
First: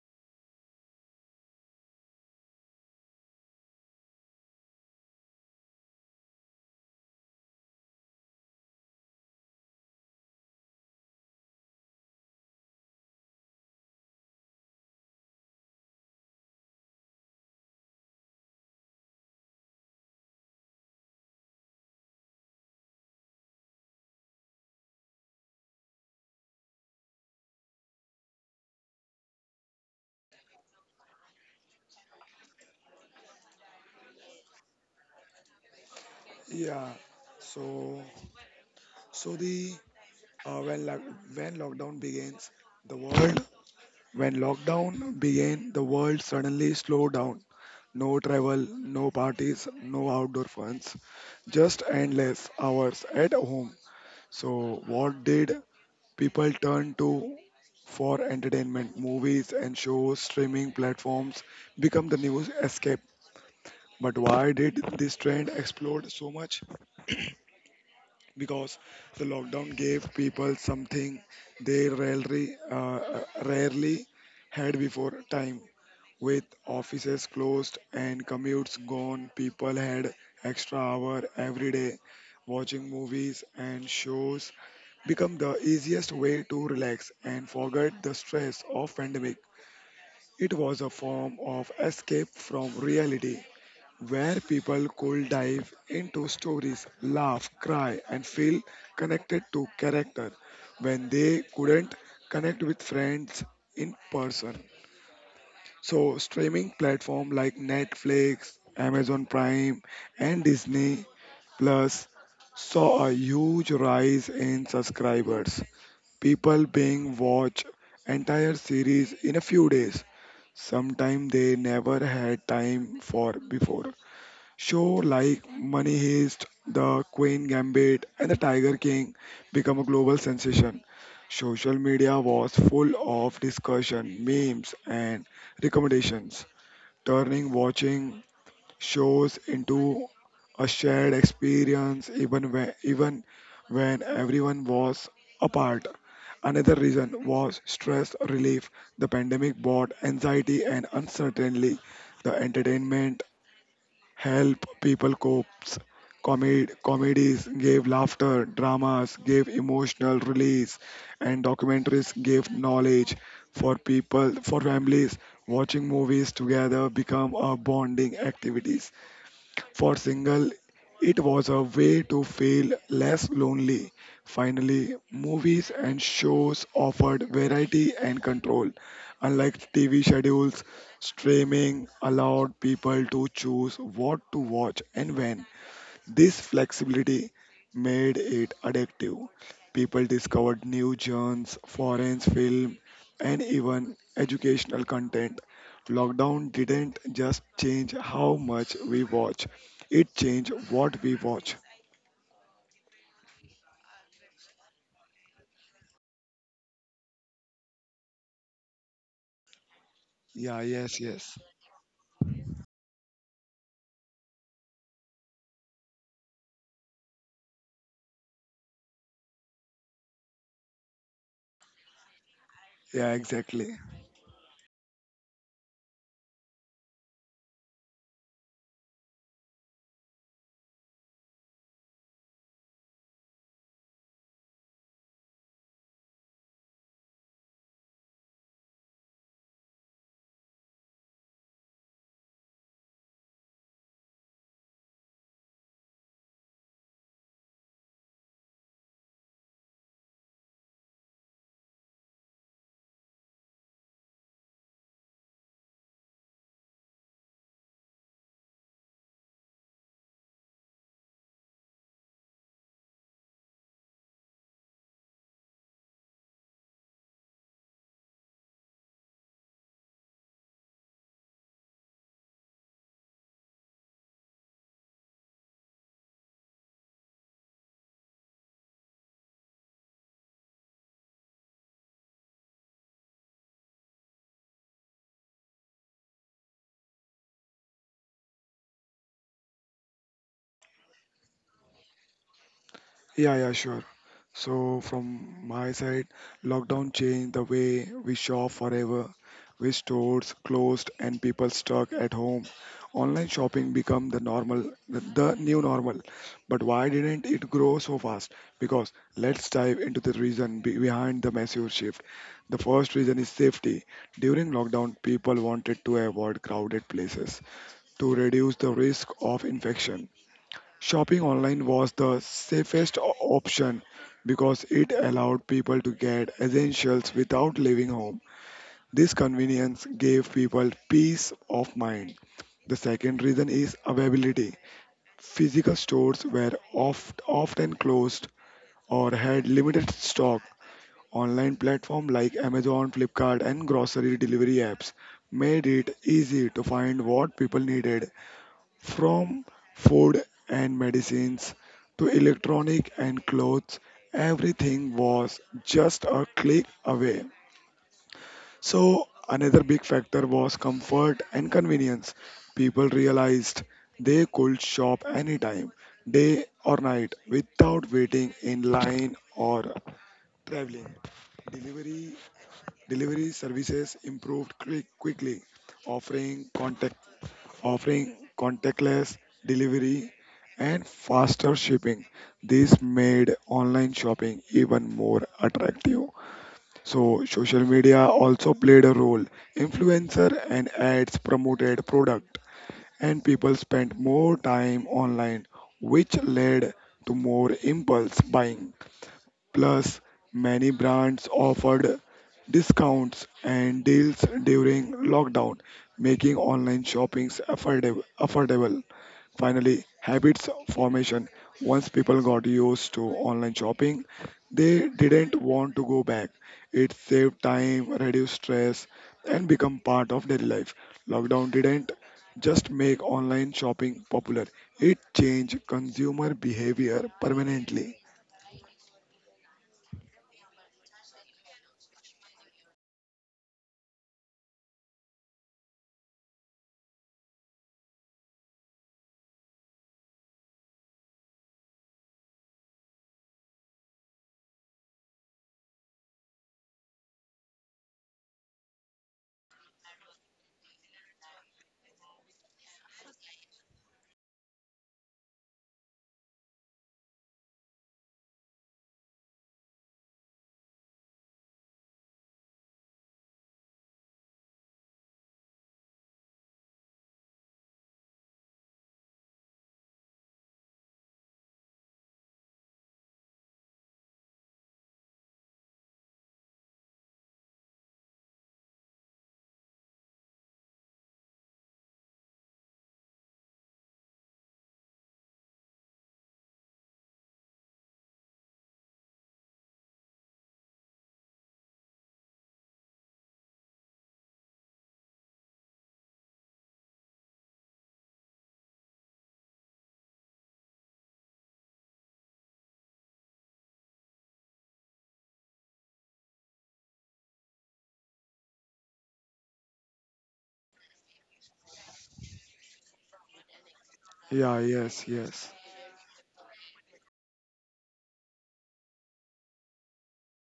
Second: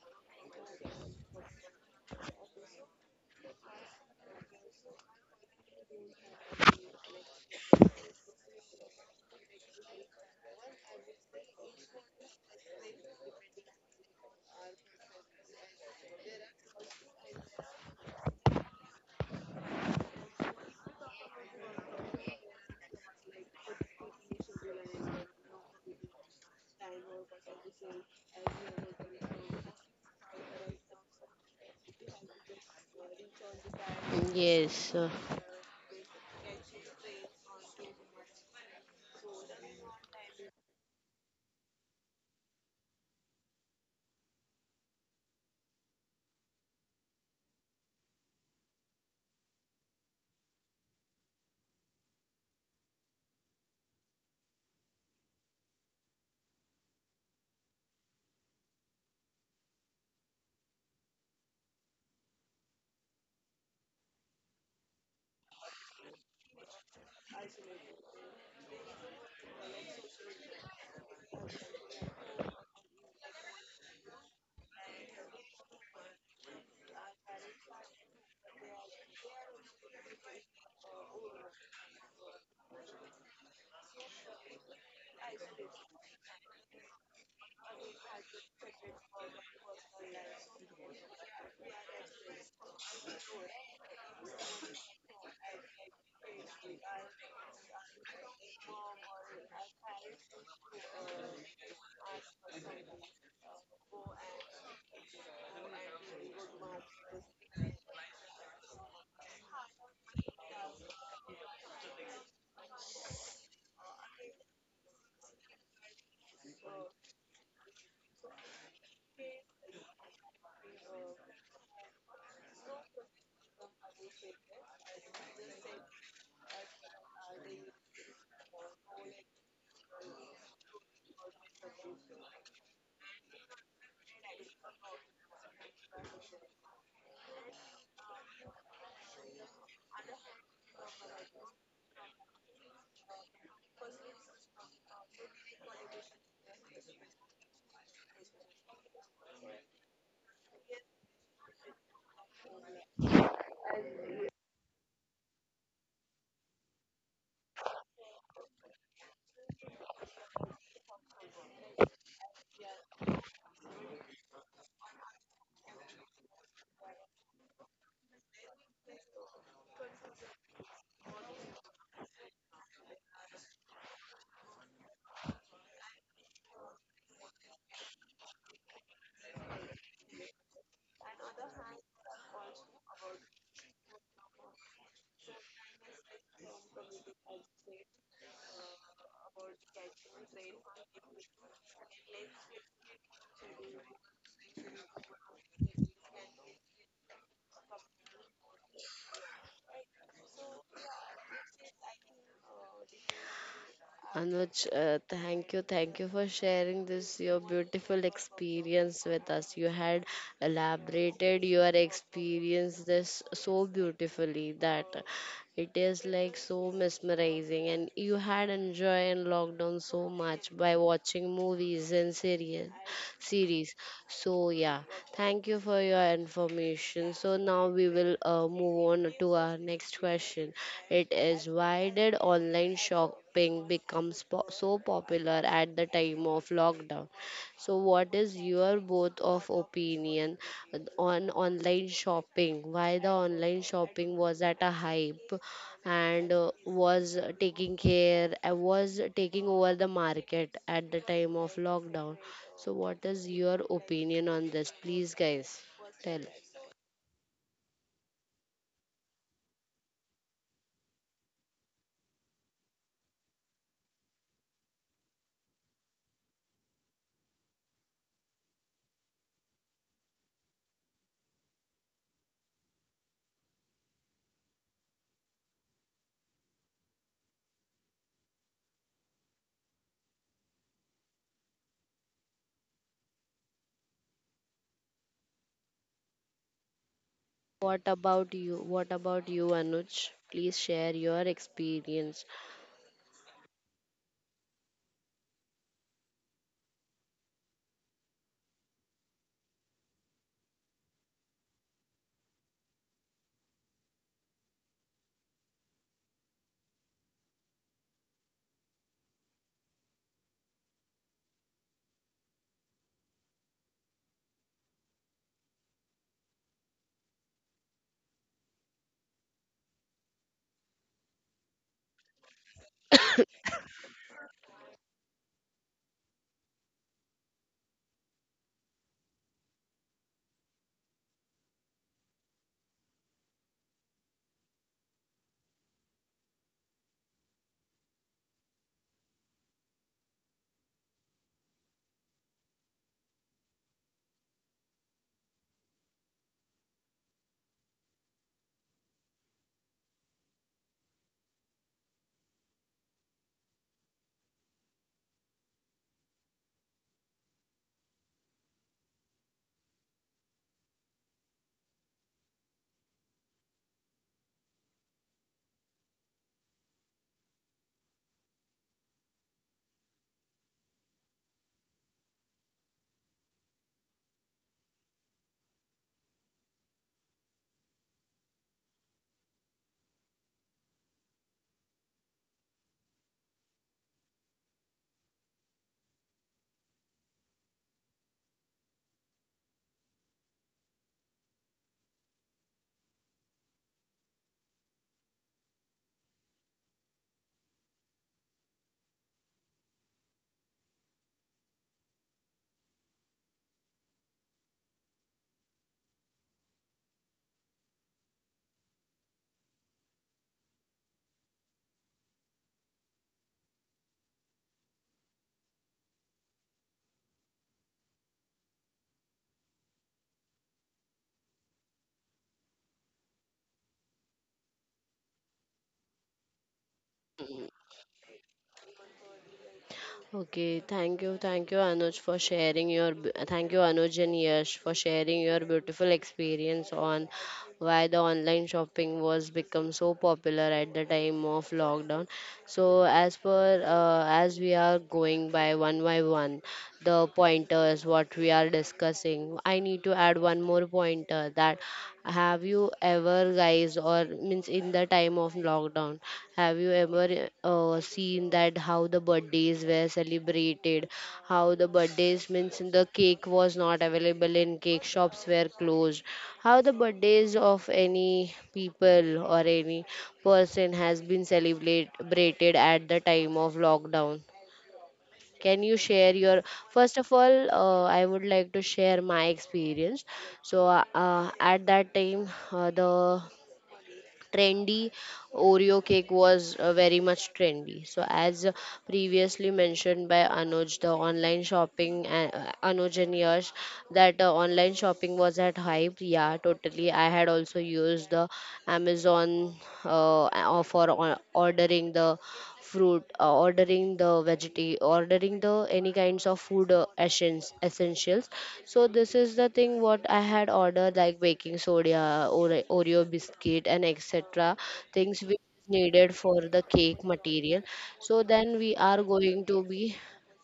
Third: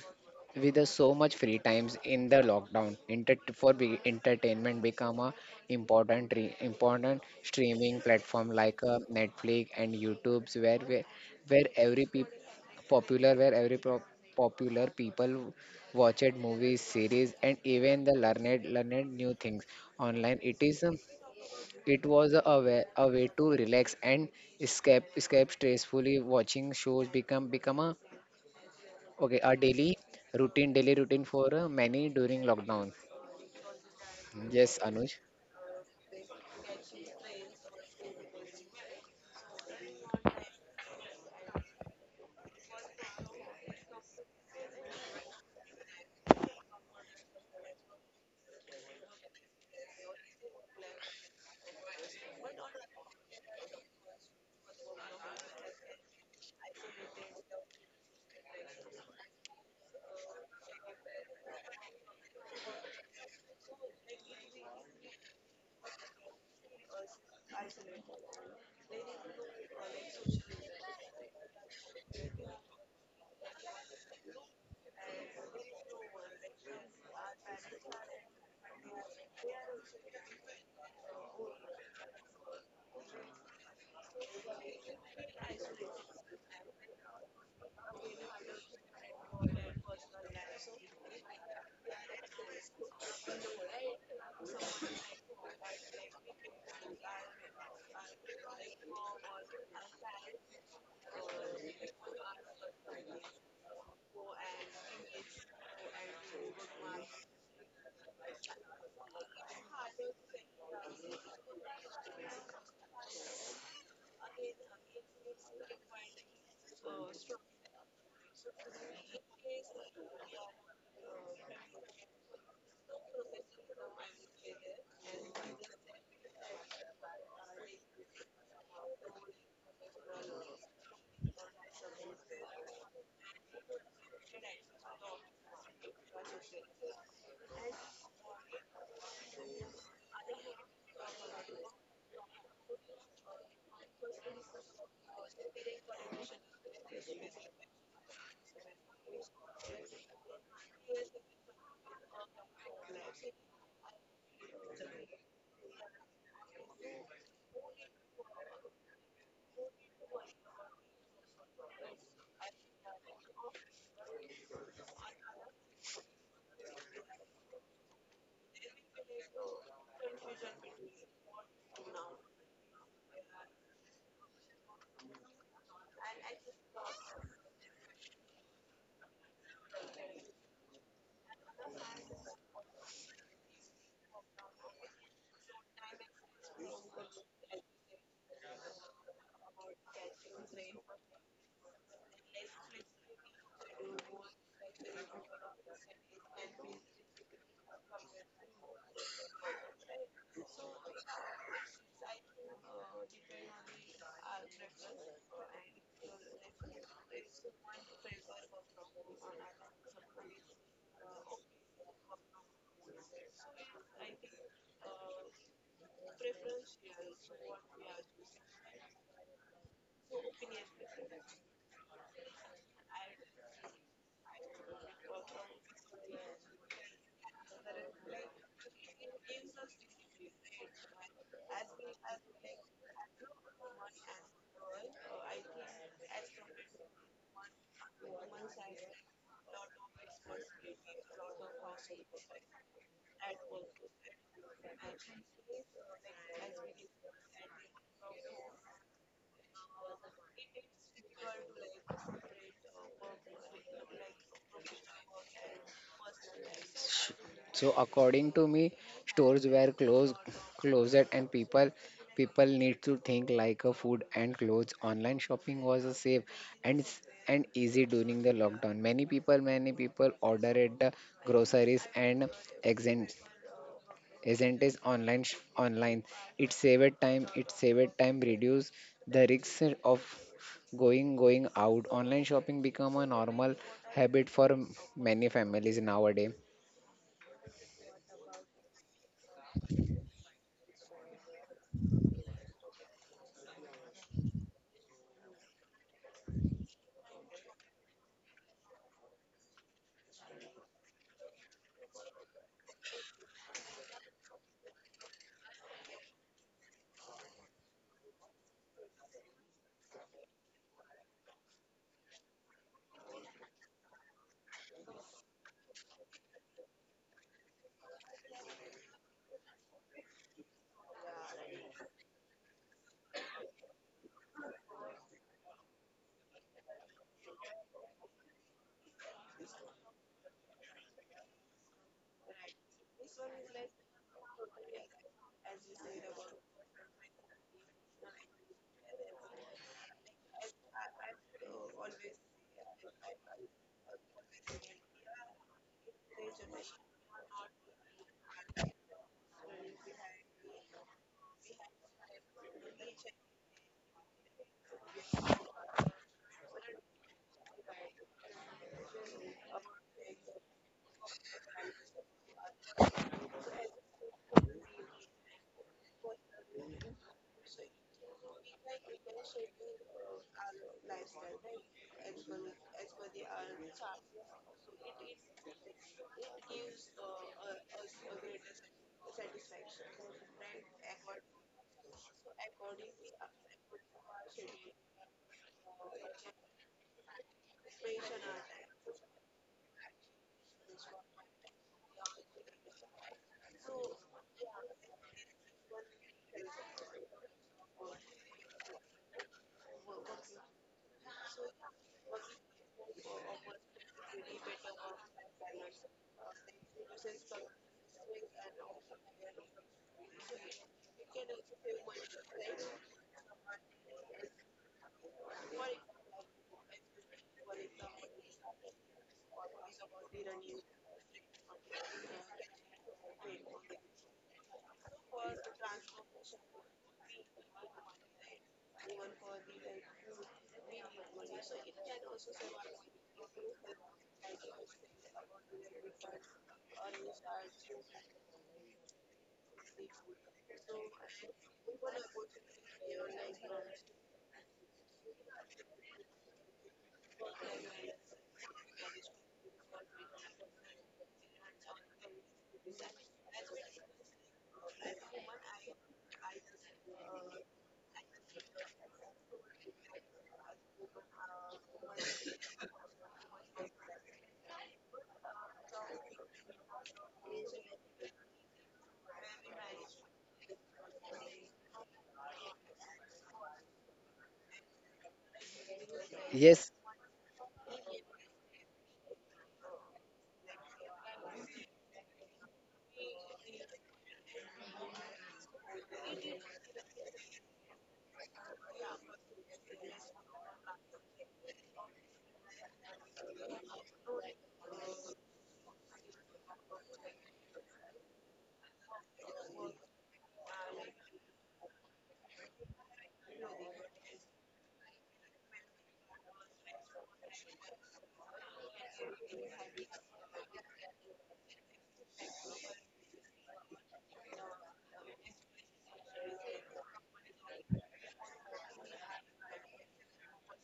Speaker 3: with the so much free times in the lockdown, inter for be entertainment become a important streaming platform like Netflix and YouTube's where every peop popular where every pro popular people watched movies, series, and even the learned new things online. It was a way, to relax and escape stressfully. Watching shows become a, okay, a daily routine, for many during lockdown. Yes,
Speaker 1: yes.
Speaker 3: Anuj.
Speaker 2: Yeah. So, so the when lock when lockdown the world began, the world suddenly slowed down. No travel, no parties, no outdoor funs, just endless hours at home. So, what did people turn to for entertainment? Movies and shows, streaming platforms become the new escape. But why did this trend explode so much? Because the lockdown gave people something they rarely had before, time. With offices closed and commutes gone, people had extra hour every day, watching movies and shows become the easiest way to relax and forget the stress of pandemic. It was a form of escape from reality where people could dive into stories, laugh, cry and feel connected to character when they couldn't connect with friends in person. So streaming platform like Netflix, Amazon Prime and Disney Plus saw a huge rise in subscribers. People being watch entire series in a few days. Sometimes they never had time for before. Show like Money Heist, The Queen Gambit, and The Tiger King become a global sensation. Social media was full of discussion, memes, and recommendations, turning watching shows into a shared experience even when everyone was apart. Another reason was stress relief. The pandemic brought anxiety and uncertainty. The entertainment helped people cope. Comedies gave laughter, dramas gave emotional release, and documentaries gave knowledge for people, for families. Watching movies together become a bonding activities. For single, it was a way to feel less lonely. Finally, movies and shows offered variety and control. Unlike TV schedules, streaming allowed people to choose what to watch and when. This flexibility made it addictive. People discovered new genres, foreign film, and even educational content. Lockdown didn't just change how much we watch, it changed what we watch.
Speaker 1: Anuj, thank you for sharing this your beautiful experience with us. You had
Speaker 2: Yeah, yes, yes.
Speaker 1: elaborated your experience this so beautifully that it is like so mesmerizing, and you had enjoyed lockdown so much by watching movies and series
Speaker 2: Yeah, exactly.
Speaker 1: series. So yeah, thank you for your information. So now we will move on to our next question. It is, why did online shopping become so popular at the time of lockdown? So what is your both of opinion on online shopping? Why the online shopping was at a hype and was taking care was taking over the market at the time of lockdown? So, what is your opinion on this? Please, guys, tell.
Speaker 3: Sh- So according to me, stores were closed, and people, need to think like a food and clothes. Online shopping was a safe and and easy during the lockdown. Many people order at the groceries and exit, isn't it, online online, it saved time, reduce the risks of going out. Online shopping become a normal habit for many families nowadays.
Speaker 1: What about you? What about you, Anuj? Please share your experience.
Speaker 2: Yeah, yeah, sure. So, from my side, lockdown changed the way we shop forever. With stores closed and people stuck at home, online shopping became the new normal. But why didn't it grow so fast? Because let's dive into the reason behind the massive shift. The first reason is safety. During lockdown, people wanted to avoid crowded places to reduce the risk of infection. Shopping online was the safest option because it allowed people to get essentials without leaving home. This convenience gave people peace of mind. The second reason is availability. Physical stores were often closed or had limited stock. Online platforms like Amazon, Flipkart, and grocery delivery apps made it easy to find what people needed, from food and medicines to electronic and clothes, everything was just a click away. So, another big factor was comfort and convenience. People realized they could shop anytime, day or night, without waiting in line or traveling. Delivery delivery services improved quickly, offering contactless delivery and faster shipping. This made online shopping even more attractive. So, social media also played a role. Influencer and ads promoted product, and people spent more time online, which led to more impulse buying. Plus, many brands offered discounts and deals during lockdown, making online shopping affordable. Finally, habits formation. Once people got used to online shopping, they didn't want to go back. It saved time, reduced stress, and become part of daily life. Lockdown didn't just make online shopping popular, it changed consumer behavior permanently.
Speaker 1: Okay, thank you, Anuj, for sharing your. Thank you, Anuj and Yash, for sharing your beautiful experience on why the online shopping was become so popular at the time of lockdown. So, as per, as we are going by one, the pointers what we are discussing, I need to add one more pointer that have you ever guys, or means, in the time of lockdown have you ever seen that how the birthdays were celebrated, how the birthdays means the cake was not available in cake shops were closed, how the birthdays of any people or any person has been celebrated at the time of lockdown. Can you share your
Speaker 3: Yes,
Speaker 1: first of all? I would like to share my experience. So at that time, the trendy Oreo cake was very much trendy. So as previously mentioned by Anuj, the online shopping, Anuj and Yash, that online shopping was at hype, yeah, totally. I had also used the Amazon for ordering the fruit, ordering the veggie, ordering the any kinds of food essentials. So this is the thing what I had ordered, like baking soda, Oreo biscuit, and
Speaker 2: Yeah,
Speaker 1: etc.
Speaker 2: yes,
Speaker 1: things which
Speaker 2: yes.
Speaker 1: is needed for the cake material. So then we are going to be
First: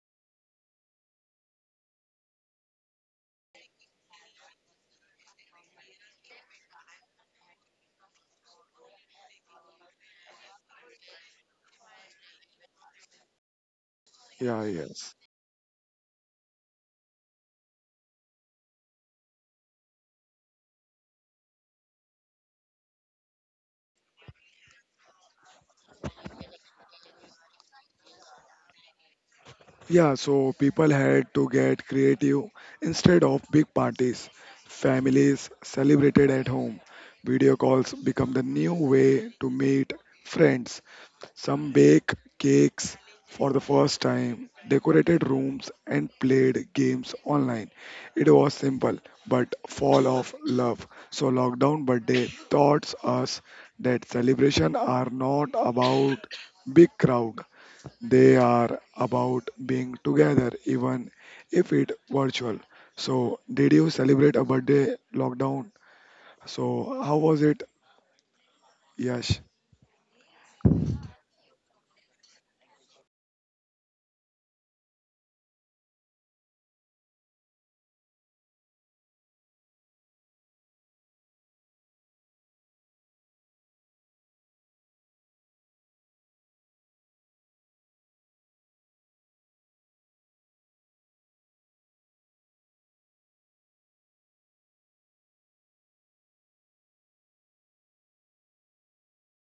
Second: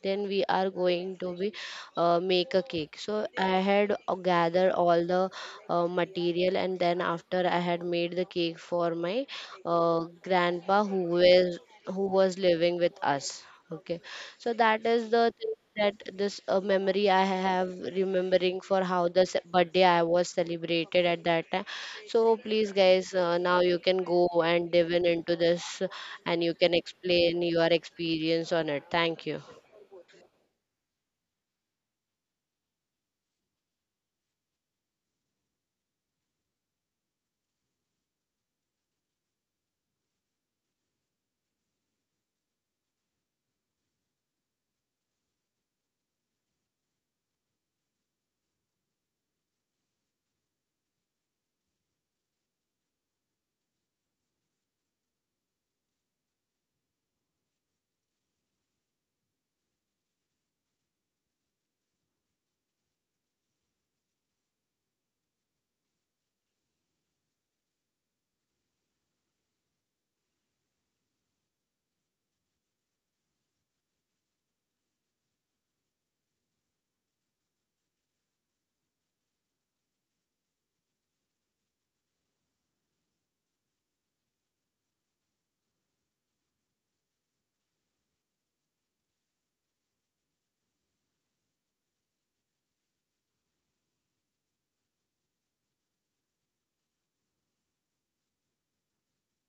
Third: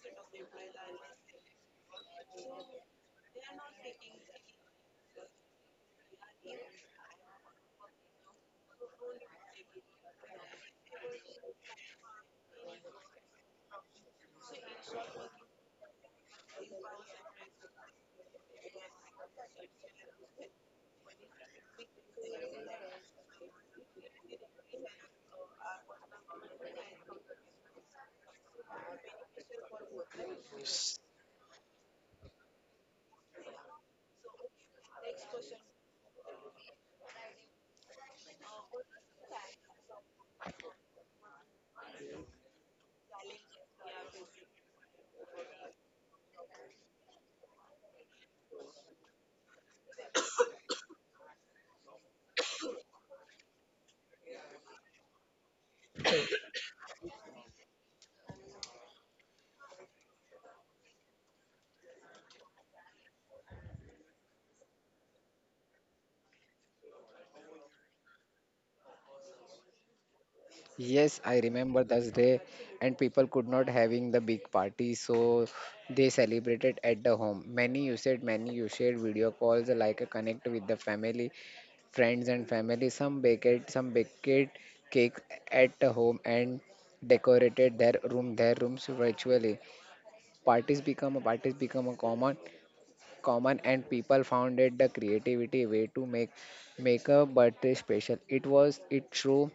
Speaker 1: then we are going to be make a cake. So I had gathered all the material, and then after I had made the cake for my grandpa who was living with us. Okay. So
Speaker 2: Yeah,
Speaker 1: that is
Speaker 2: yes.
Speaker 1: the thing, that this memory I have, remembering for how the birthday I was celebrated at that time. So please guys, now you can go and dive in into this, and you can explain your experience on it. Thank you.
Speaker 2: Yeah, so people had to get creative instead of big parties. Families celebrated at home. Video calls become the new way to meet friends. Some bake cakes for the first time, decorated rooms, and played games online. It was simple, but full of love. So, lockdown birthday taught us that celebrations are not about big crowd, they are about being together, even if it virtual. So, did you celebrate a birthday lockdown? So, how was it? Yes.
Speaker 3: yes. I remember those day and people could not having the big party, so they celebrated at the home. Many you shared video calls like a connect with the family, friends and family. Some baked cakes at home and decorated their room, their rooms virtually. Parties become a common, and people found it the creativity way to make a birthday special. It was, it show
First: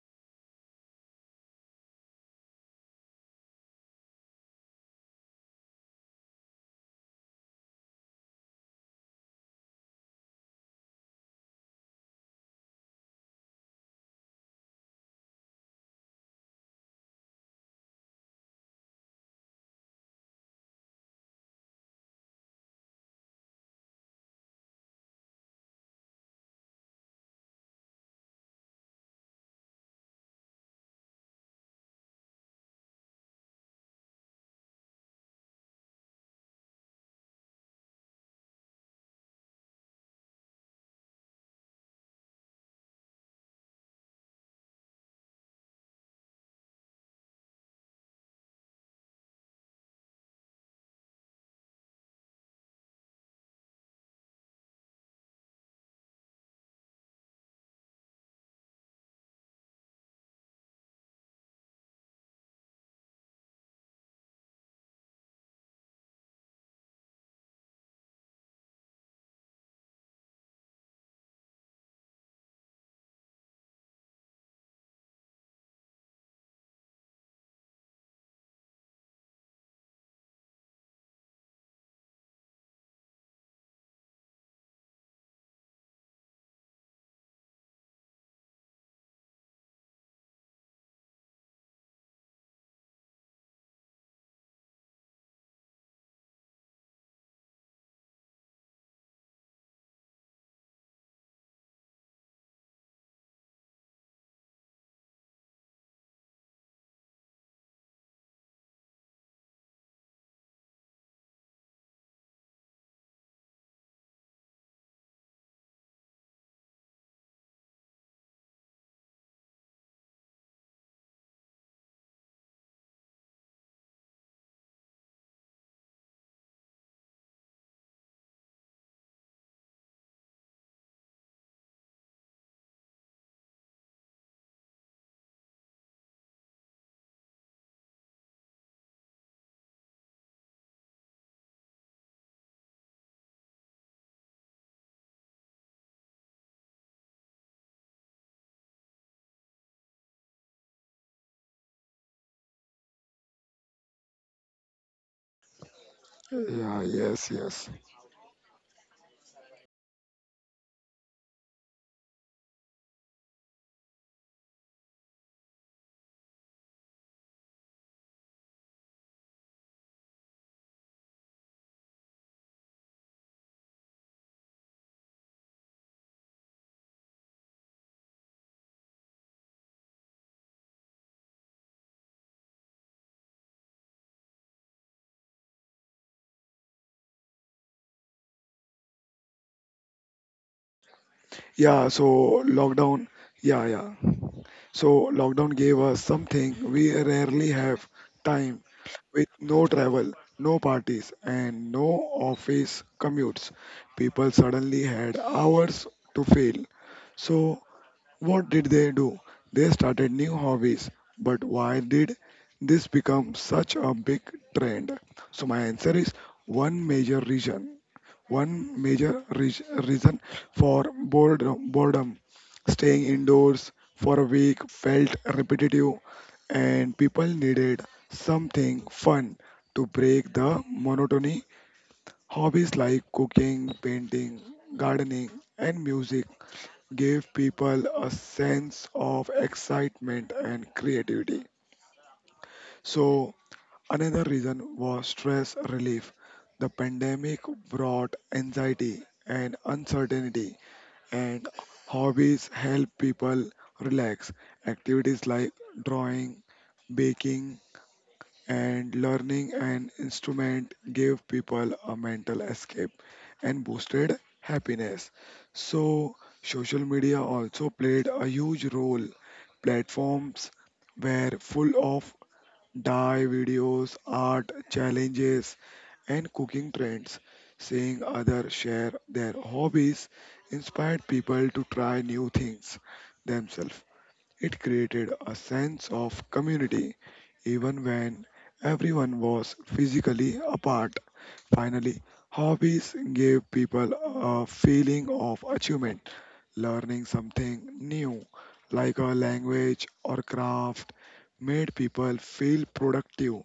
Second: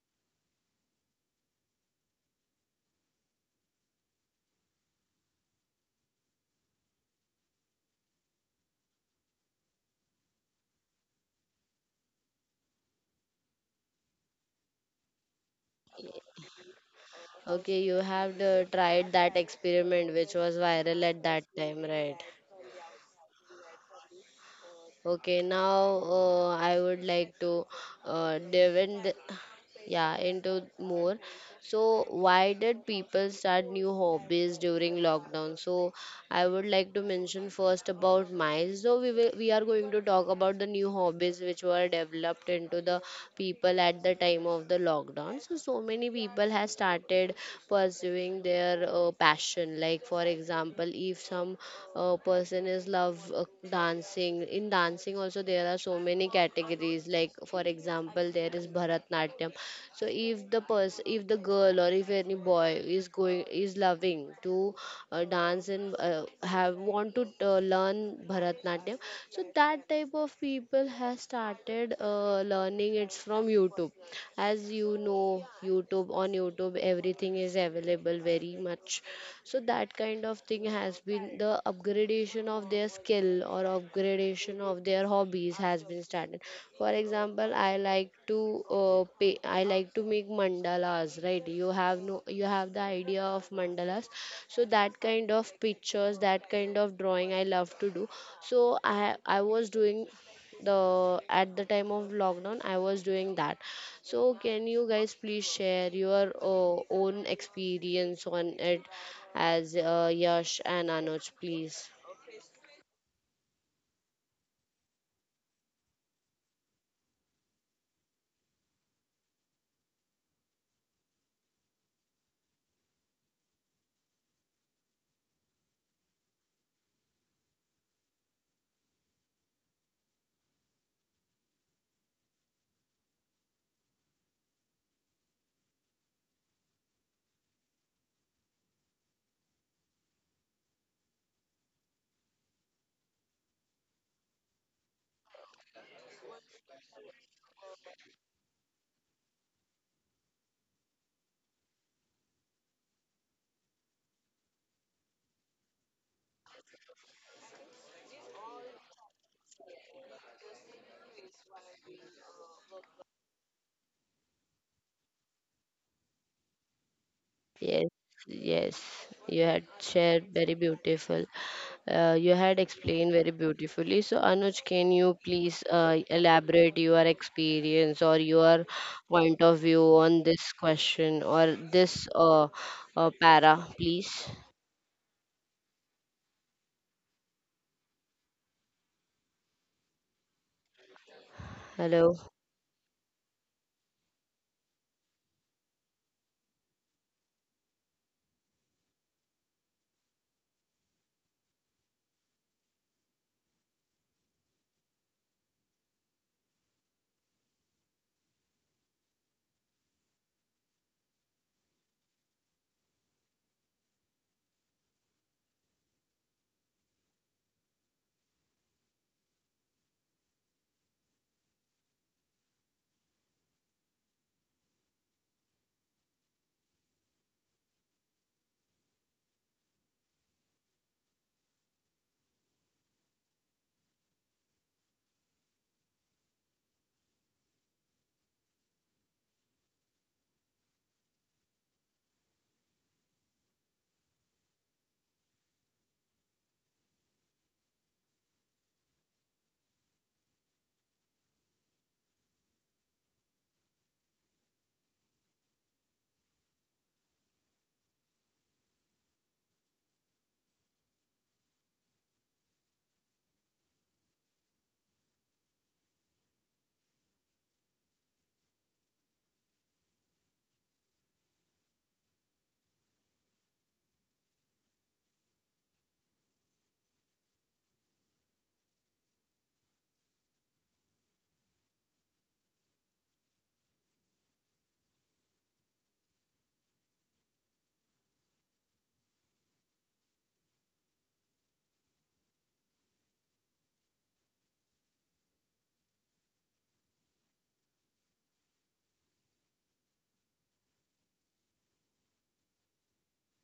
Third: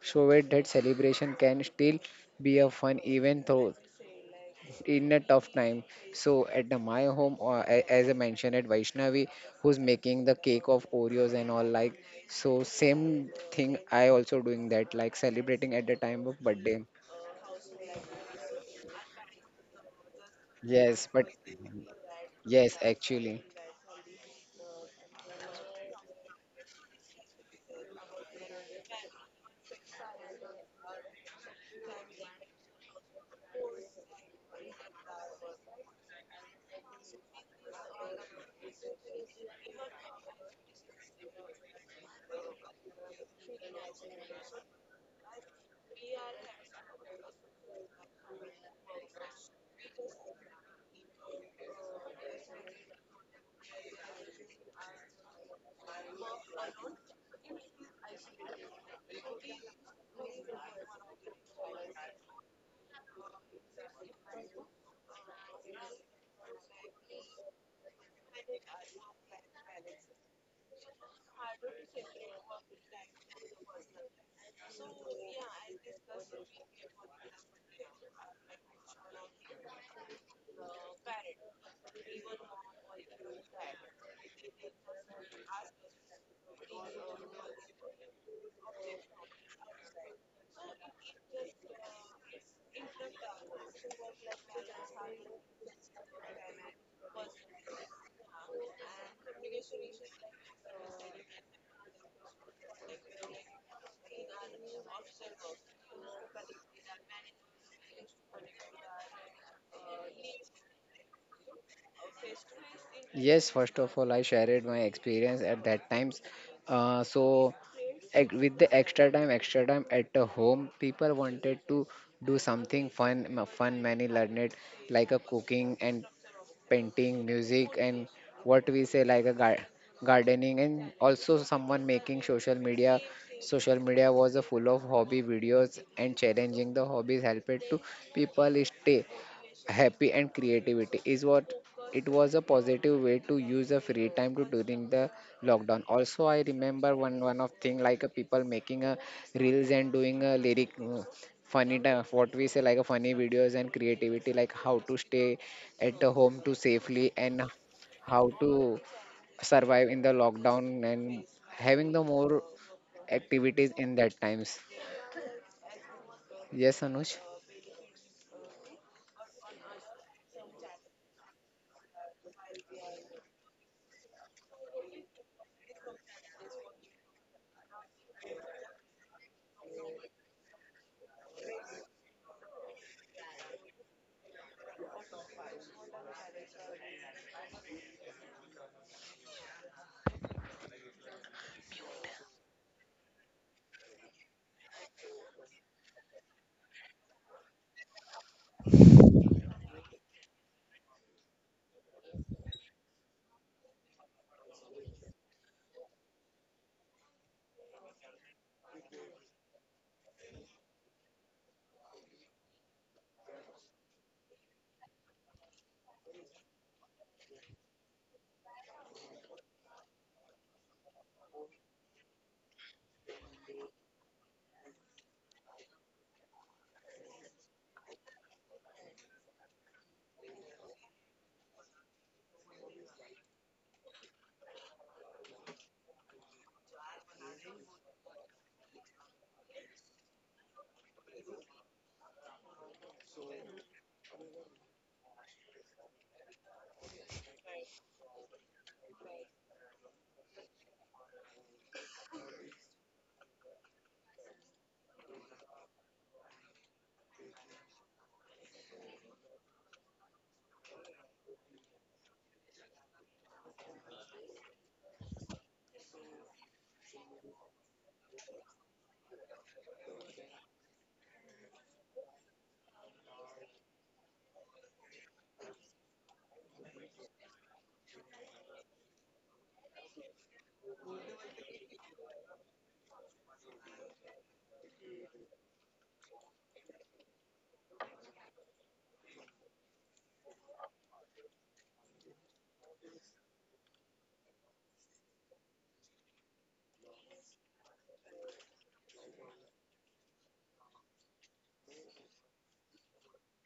Speaker 3: show it that celebration can still be a fun even though in a tough time. So at the, my home, as I mentioned, at Vaishnavi, who's making the cake of Oreos and all like. So same thing, I also doing that, like celebrating at the time of birthday.
Speaker 1: Okay, you have tried that experiment which was viral
Speaker 3: Yes,
Speaker 1: at
Speaker 3: but
Speaker 1: that time, right?
Speaker 3: yes, actually,
Speaker 1: Okay, now I would like to delve in, yeah, into more. So, why did people start new hobbies during lockdown? So, I would like to mention first about mine. So, we are going to talk about the new hobbies which were developed into the people at the time of the lockdown. So, so many people have started pursuing their passion. Like for example, if some person is love dancing, in dancing also there are so many categories. Like for example, there is bharatnatyam. So if the person, if the girl or if any boy is going, is loving to dance and have want to learn bharatnatyam, so that type of people has started learning it's from YouTube. As you know, youtube on YouTube everything is available very much. So that kind of thing has been the upgradation of their skill or upgradation of their hobbies has been started. For example, I like to I like to make mandalas, right? You have no, you have the idea of mandalas. So that kind of pictures, that kind of drawing I love to do. So I was doing the, at the time of lockdown I was doing that. So can you guys please share your own experience on it, as Yash and Anuj, please.
Speaker 3: yes. First of all, I shared my experience at that times. So with the extra time, at the home, people wanted to do something fun, fun, many learned like a cooking and painting, music, and what we say like a gardening, and also someone making social media. Social media was a full of hobby videos and challenging. The hobbies helped it to people stay happy and creativity is what, it was a positive way to use a free time to during the lockdown. Also, I remember one of thing like a people making a reels and doing a lyric, funny, what we say like a funny videos and creativity like how to stay at the home to
Speaker 2: Yeah,
Speaker 3: safely
Speaker 2: yes,
Speaker 3: and
Speaker 2: yes.
Speaker 3: how to survive in the lockdown and having the more activities in that times. Yes, Anuj.
Speaker 1: Yes, yes, you had shared very beautiful. You had explained very beautifully. So, Anuj, can you please elaborate your experience or your point of view on this question or this para, please?
Speaker 2: Yeah,
Speaker 1: Hello.
Speaker 2: so lockdown. Yeah, yeah. So, lockdown gave us something we rarely have, time with no travel, no parties, and no office commutes. People suddenly had hours to fill. So what did they do? They started new hobbies. But why did this become such a big trend? So my answer is one major reason. One major reason for boredom, staying indoors for a week felt repetitive, and people needed something fun to break the monotony. Hobbies like cooking, painting, gardening, and music give people a sense of excitement and creativity. So, another reason was stress relief. The pandemic brought anxiety and uncertainty, and hobbies help people relax. Activities like drawing, baking, and learning an instrument gave people a mental escape and boosted happiness. So, social media also played a huge role. Platforms were full of dye videos, art challenges, and cooking trends. Seeing others share their hobbies inspired people to try new things themselves. It created a sense of community even when everyone was physically apart. Finally, hobbies gave people a feeling of achievement, learning something new like a language or craft made people feel productive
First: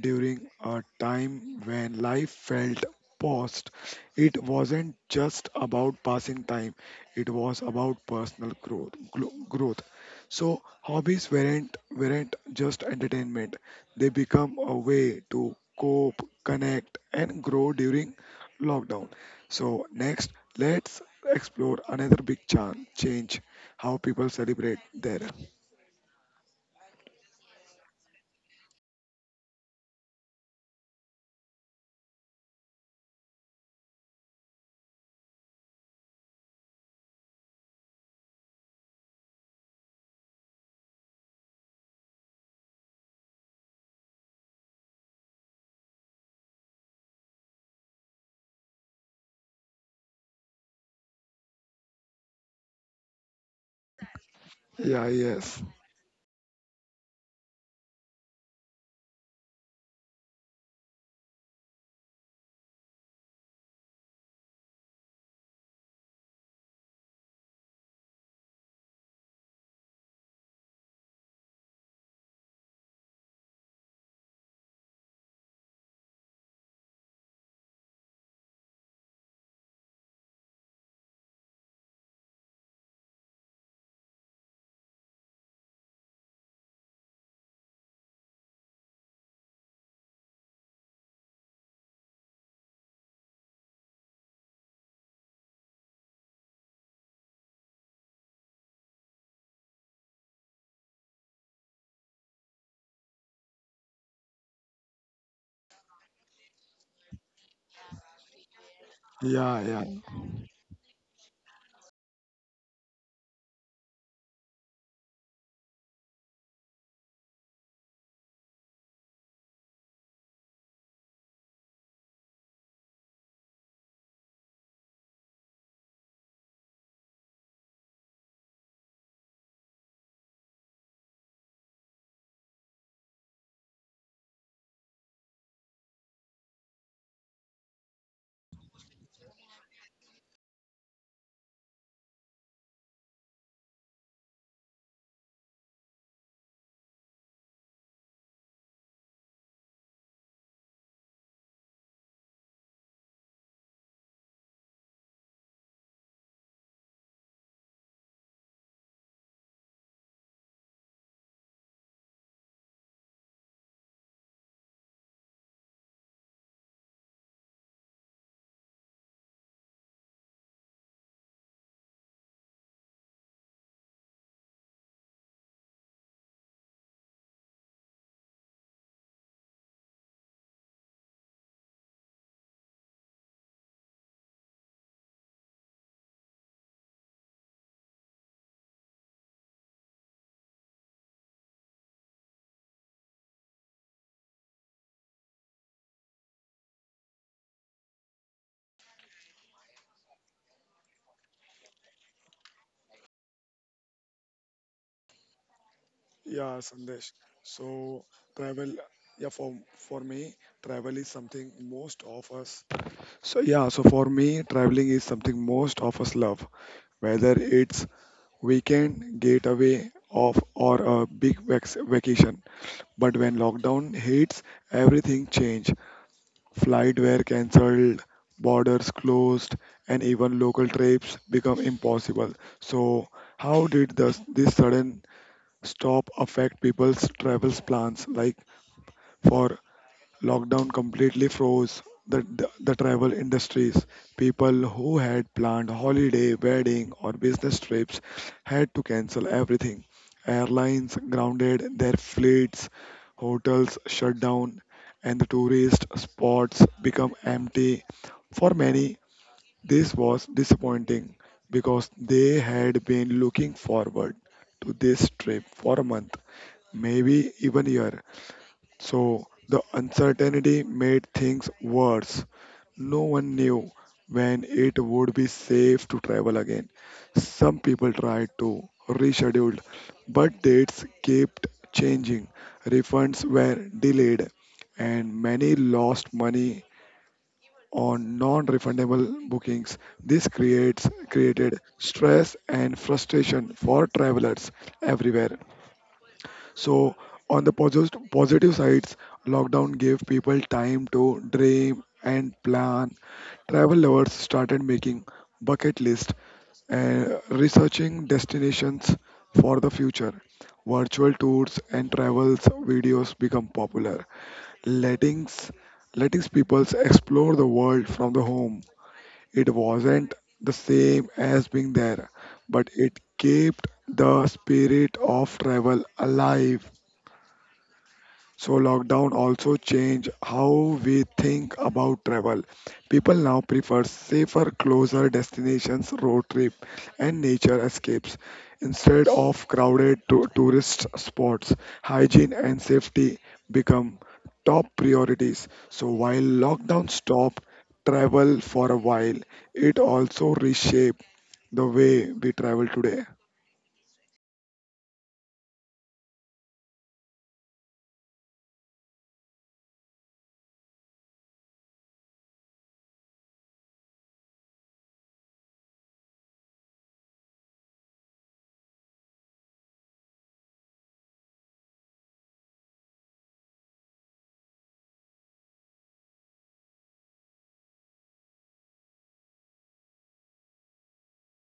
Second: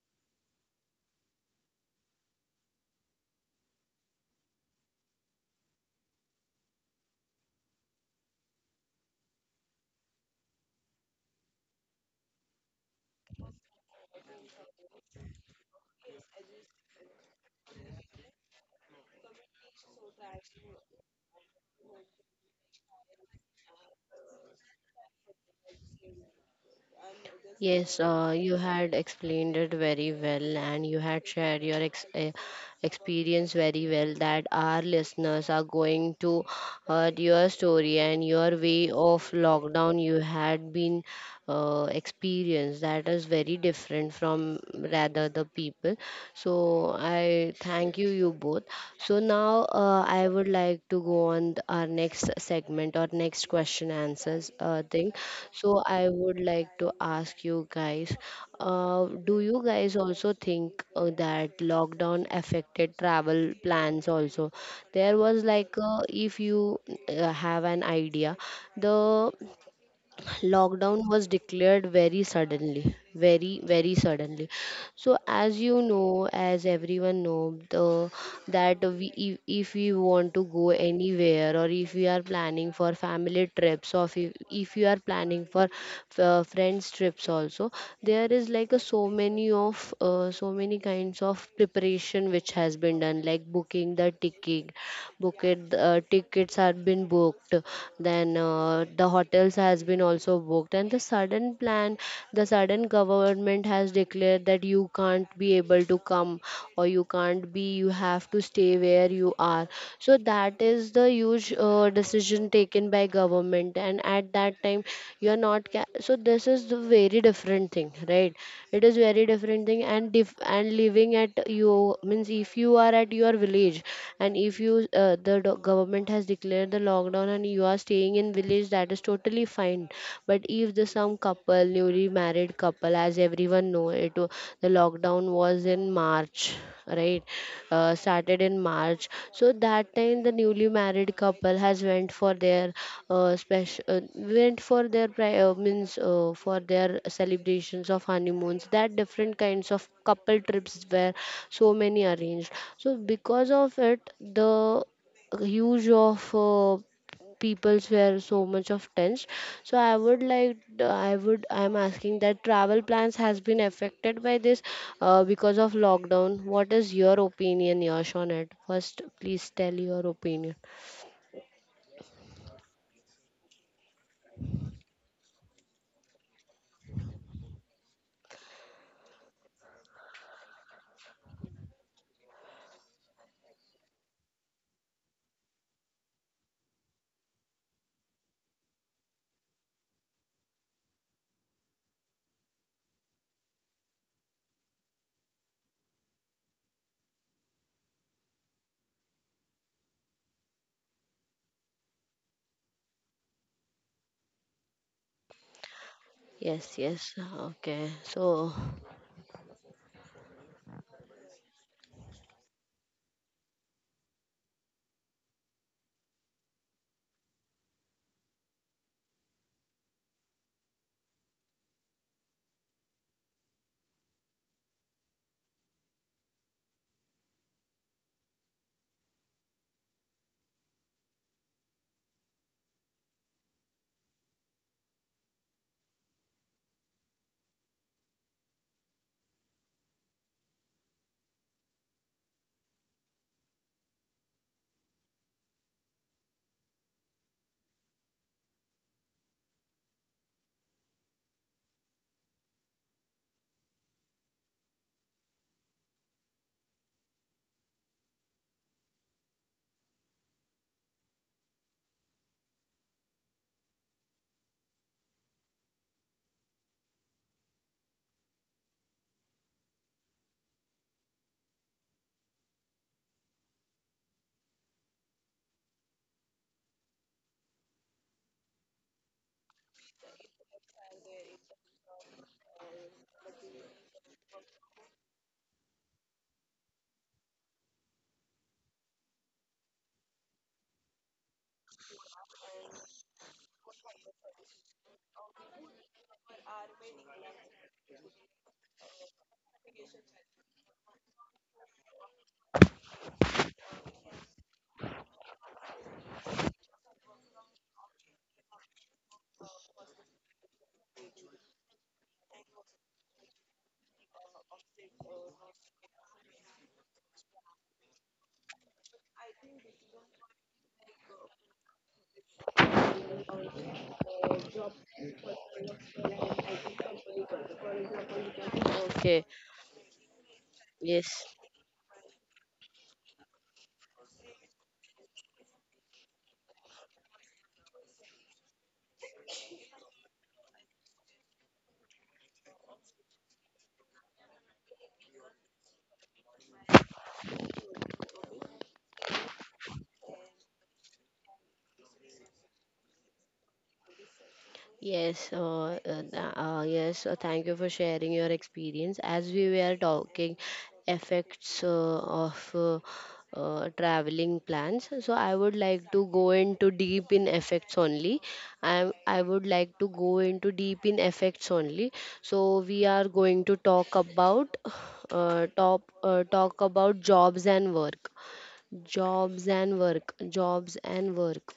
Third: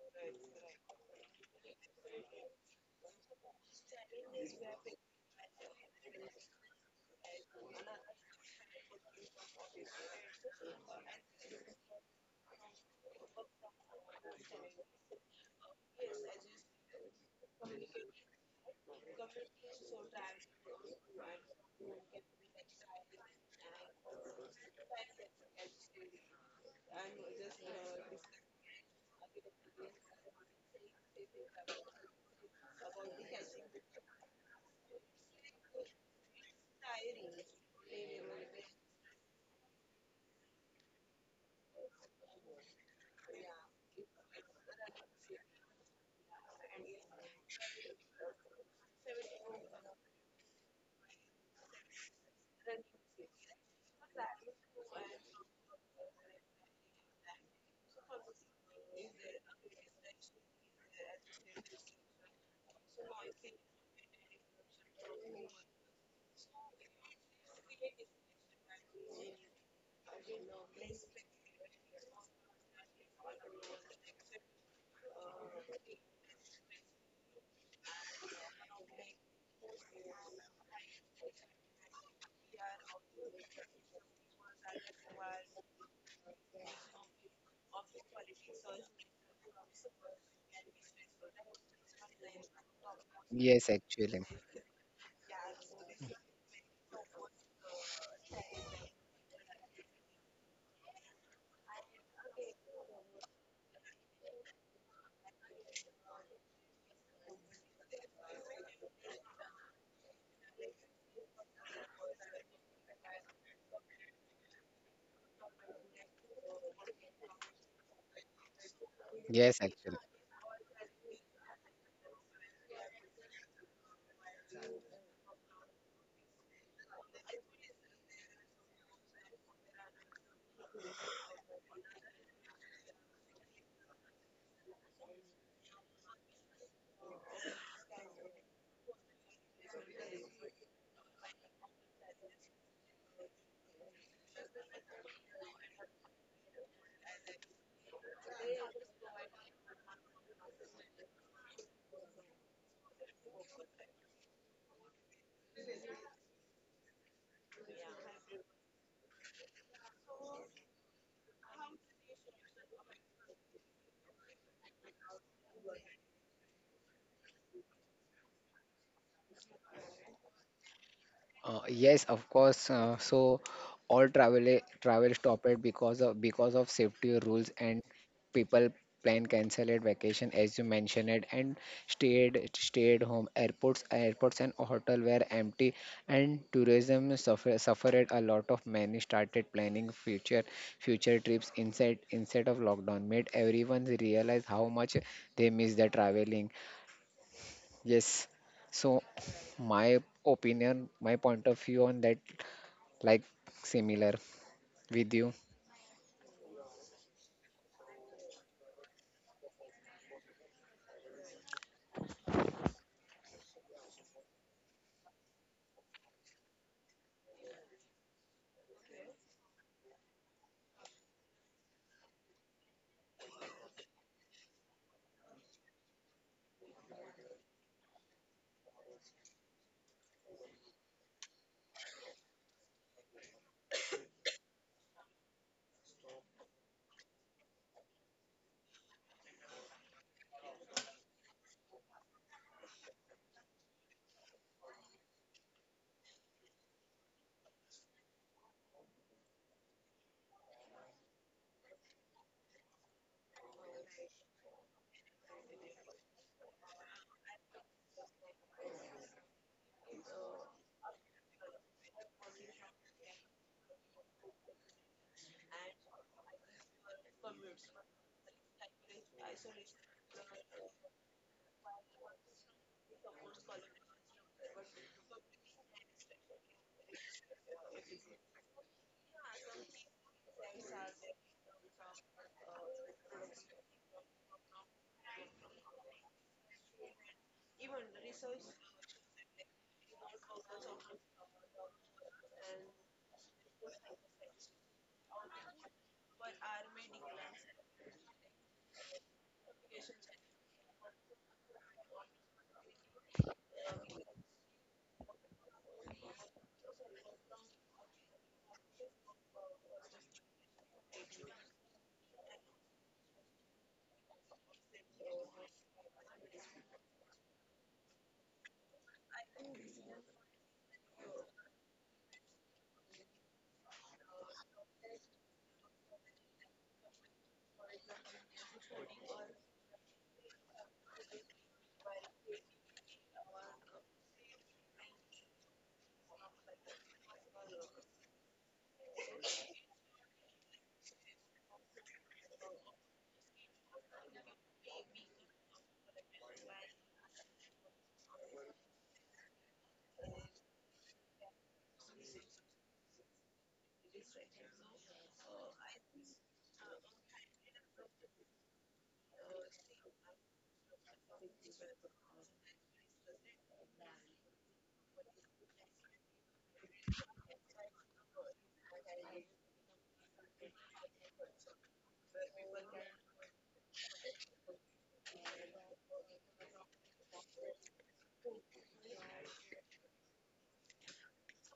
Speaker 2: during a time when life felt paused. It wasn't just about passing time, it was about personal growth. Growth. So hobbies weren't just entertainment. They become a way to cope, connect, and grow during lockdown. So next, let's explore another big change: how people celebrate their.
Speaker 1: Yes, you had explained it very well, and you had shared your experience very well, that our listeners are going to hear your story and your way of lockdown you had been experienced. That is very different from rather the people. So I thank you, you both. So now I would like to go on our next segment or next question answers
Speaker 2: Yeah,
Speaker 1: thing.
Speaker 2: yes.
Speaker 1: So I would like to ask you guys, do you guys also think that lockdown affected travel plans also? There was like if you have an idea, the lockdown was declared very suddenly, very suddenly. So as you know, as everyone know, the, that we if we want to go anywhere, or if we are planning for family trips, or if you are planning for friends trips also, there is like a so many of so many kinds of preparation which has been done, like
Speaker 3: yes
Speaker 1: booking the
Speaker 3: actually
Speaker 1: ticket, booking tickets have been booked, then the hotels has been also booked, and the sudden did plan, the sudden government has declared that you can't be able to come, or you can't be, you have to stay where you
Speaker 2: Yeah,
Speaker 1: are.
Speaker 2: yeah. Mm.
Speaker 1: So that is the huge decision taken by government, and at that time you are not. Ca- so this is the very different thing, right? It is very
Speaker 3: yes
Speaker 1: different thing.
Speaker 3: actually
Speaker 1: And if and living at you means, if you are at your village, and if you government has declared the lockdown, and you are staying in living in village, that is totally fine. But if the some couple, newly married couple, as everyone know, the lockdown was in March, right? Uh, started in March. So that time the newly married couple has went for their special went for their pri- means for their celebrations of honeymoons, that different kinds of couple trips were so many arranged. So because of it, the huge of peoples were so much of tense. So I would like I would I'm asking that travel plans has been affected by this because of lockdown. What is your opinion, Yash, on it? First please tell your opinion.
Speaker 3: Yes, of course. So all travel stopped because of, safety rules and people plan cancelled vacation, as you mentioned it, and stayed home. Airports and hotel were empty and tourism suffered a lot of. Many started planning future, trips instead, of lockdown made everyone realize how much they miss the traveling. Yes. So my opinion, my point of view on that, like similar with you.
Speaker 2: Yeah,
Speaker 1: Yes,
Speaker 2: Sandesh.
Speaker 1: yes. Okay,
Speaker 2: So
Speaker 1: so
Speaker 2: travel, yeah, for me, travel is something most of us. So yeah, so for me, traveling is something most of us love, whether it's weekend getaway off or a big vacation. But when lockdown hits, everything changed. Flight were cancelled, borders closed, and even local trips become impossible. So how did this sudden stop affect people's travels plans like for lockdown completely froze the travel industries. People who had planned holiday wedding or business trips had to cancel everything. Airlines grounded their fleets, hotels shut down, and the tourist spots become empty. For many, this was disappointing because they had been looking forward to this trip for a month, maybe even a year. So the uncertainty made things worse. No one knew when it would be safe to travel again. Some people tried to reschedule, but dates kept changing. Refunds were delayed, and many lost money on non-refundable bookings. This creates created stress and frustration for travelers everywhere. So on the positive sides, lockdown gave people time to dream and plan. Travel lovers started making bucket lists and researching destinations for the future. Virtual tours and travels videos become popular, letting letting people explore the world from the home. It wasn't the same as being there, but it kept the spirit of travel alive. So lockdown
Speaker 1: okay.
Speaker 2: also changed how we
Speaker 1: Yes.
Speaker 2: think about travel. People now prefer safer, closer destinations, road trip, and nature escapes instead of crowded tourist spots. Hygiene and safety become top priorities. So while lockdown stopped travel for a while, it also reshaped the way we travel today.
Speaker 1: Yes, yes. Thank you for sharing your experience. As we were talking, effects of traveling plans. So I would like to go into deep in effects only. I would like to go into deep in effects only. So we are going to talk about top talk about jobs and work. Jobs and work. Jobs and work.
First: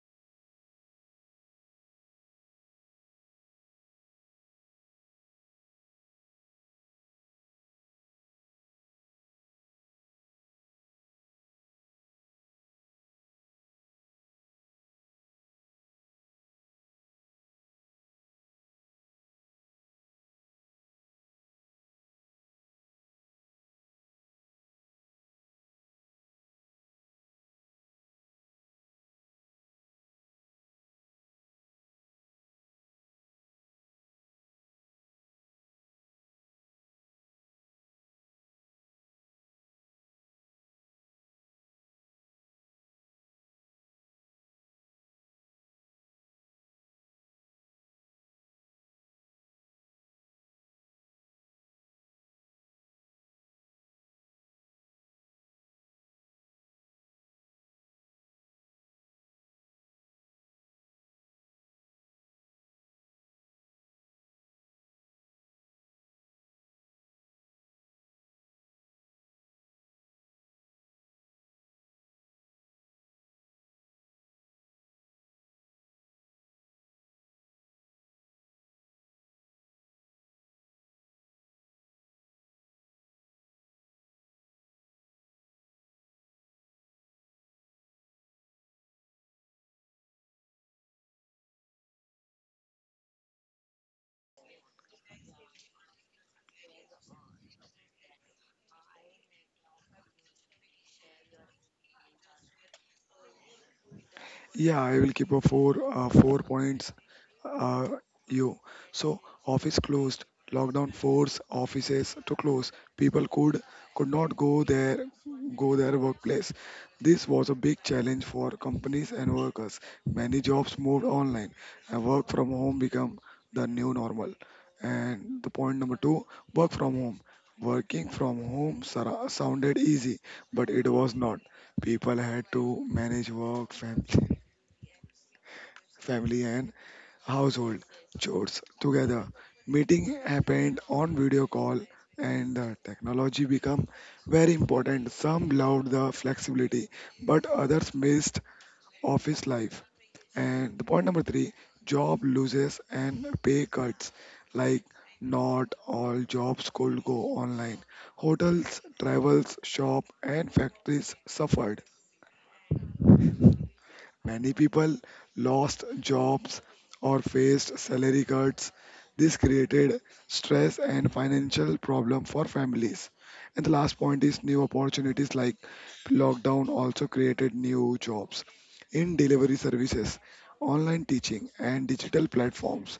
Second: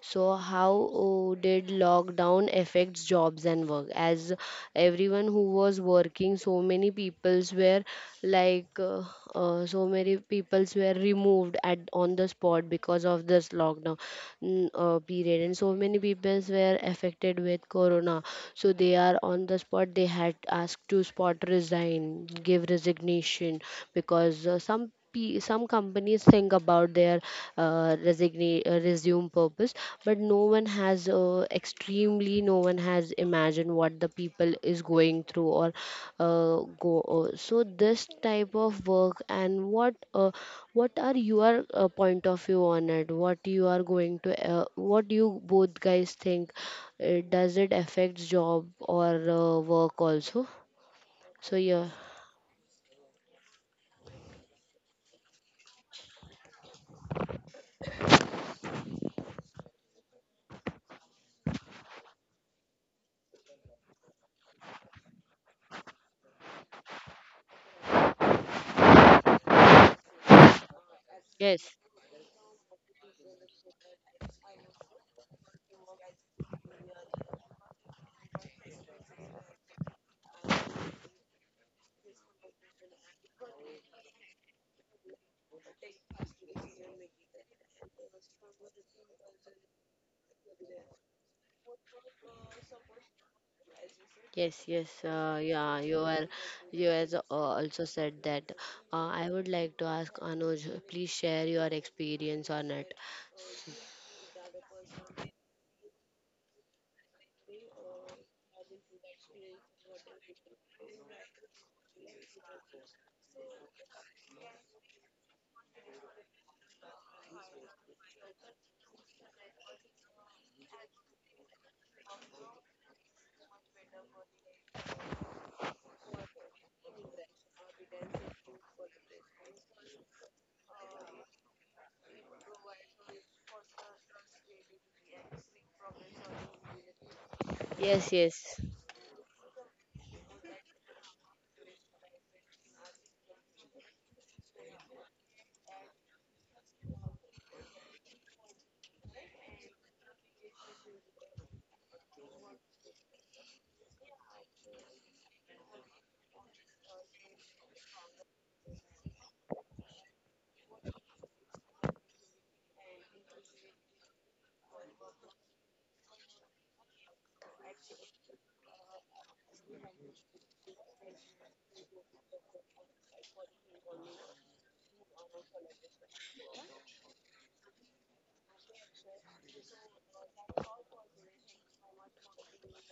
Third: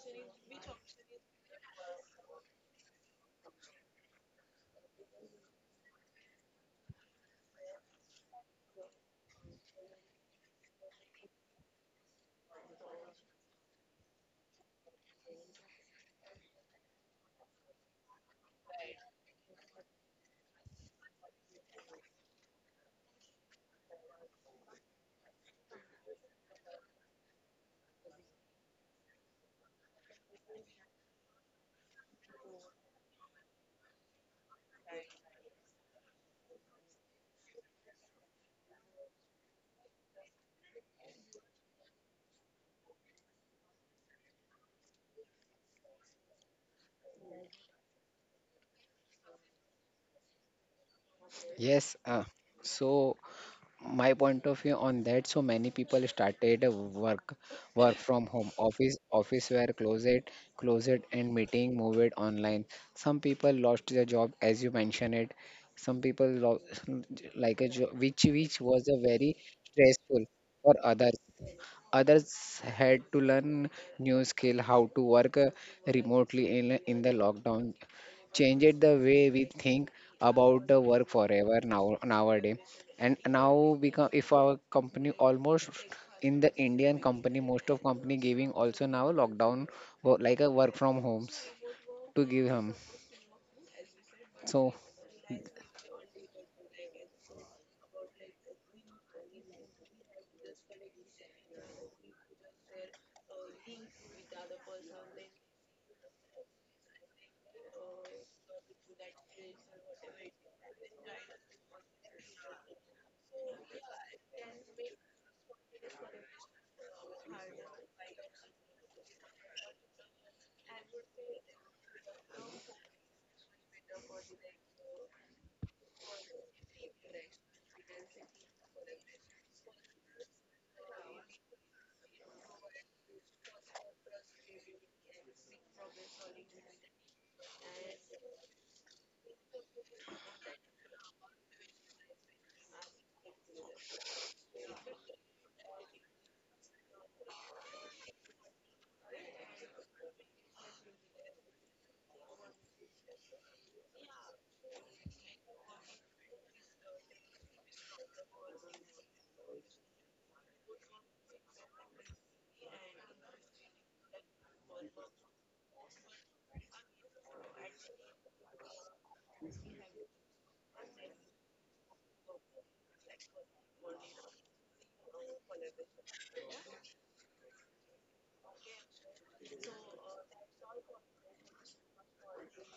Speaker 1: So, how oh, did lockdown affects jobs and work? As everyone who was working, so many peoples were like, so many peoples were removed at on the spot because of this lockdown period, and so many peoples were affected with corona. So they are on the spot. They had asked to spot resign, give resignation, because some companies think about their resume purpose, but no one has extremely no one has imagined what the people is going through, or go so this type of work. And what are your point of view on it, what you are going to what you both guys think, does it affect job or work also? So yeah.
Speaker 3: Yes, so my point of view on that, so many people started a work, work from home. Office were closet, and meeting moved online. Some people lost their job, as you mentioned it. Some people lost Like a job which, was a very stressful for others.
Speaker 1: Yes.
Speaker 3: Others had to learn new skill, how to work remotely. In the lockdown, changed the way we think about the work forever now nowadays. And now become if our company almost in the Indian company, most of company giving also now lockdown, like a work from homes to give him.
Speaker 1: Yes, yes,
Speaker 3: So
Speaker 1: yeah, you are, you has also said that. I would like to ask Anuj, please share your experience on it.
Speaker 2: Yeah, I will keep a four points. Uh, you so office closed. Lockdown forced offices to close. People could not go their workplace. This was a big challenge for companies and workers. Many jobs moved online, and work from home became the new normal. And the point number two, work from home. Working from home sounded easy, but it was not. People had to manage work, family, and household
Speaker 1: Yes,
Speaker 2: chores
Speaker 1: yes.
Speaker 2: together. Meeting happened on video call, and the technology became very important. Some loved the flexibility, but others missed office life. And the point number three, job loses and pay cuts. Like not all jobs could go online. Hotels, travels, shop, and factories suffered. Many people lost jobs or faced salary cuts. This created stress and financial problem for families. And the last point is new opportunities. Like lockdown also created new jobs in delivery services, online teaching and digital platforms.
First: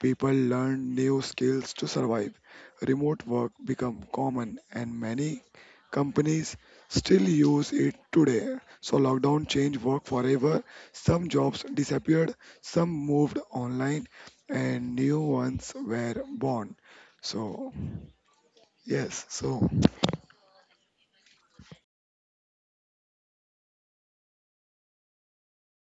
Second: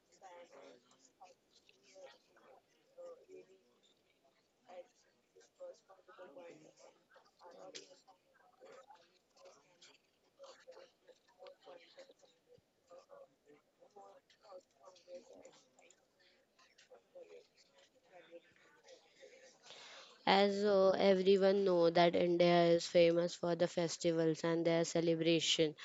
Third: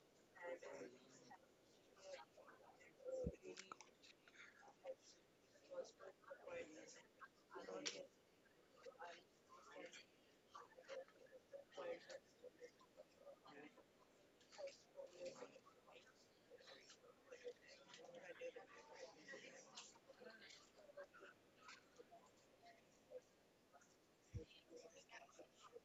Speaker 2: People learned new skills to survive. Remote work became common and many companies still use it today. So lockdown changed work forever. Some jobs disappeared, some moved online, and new ones were born. So, yes, so,
Speaker 1: As everyone know that India is famous for the festivals and their celebration.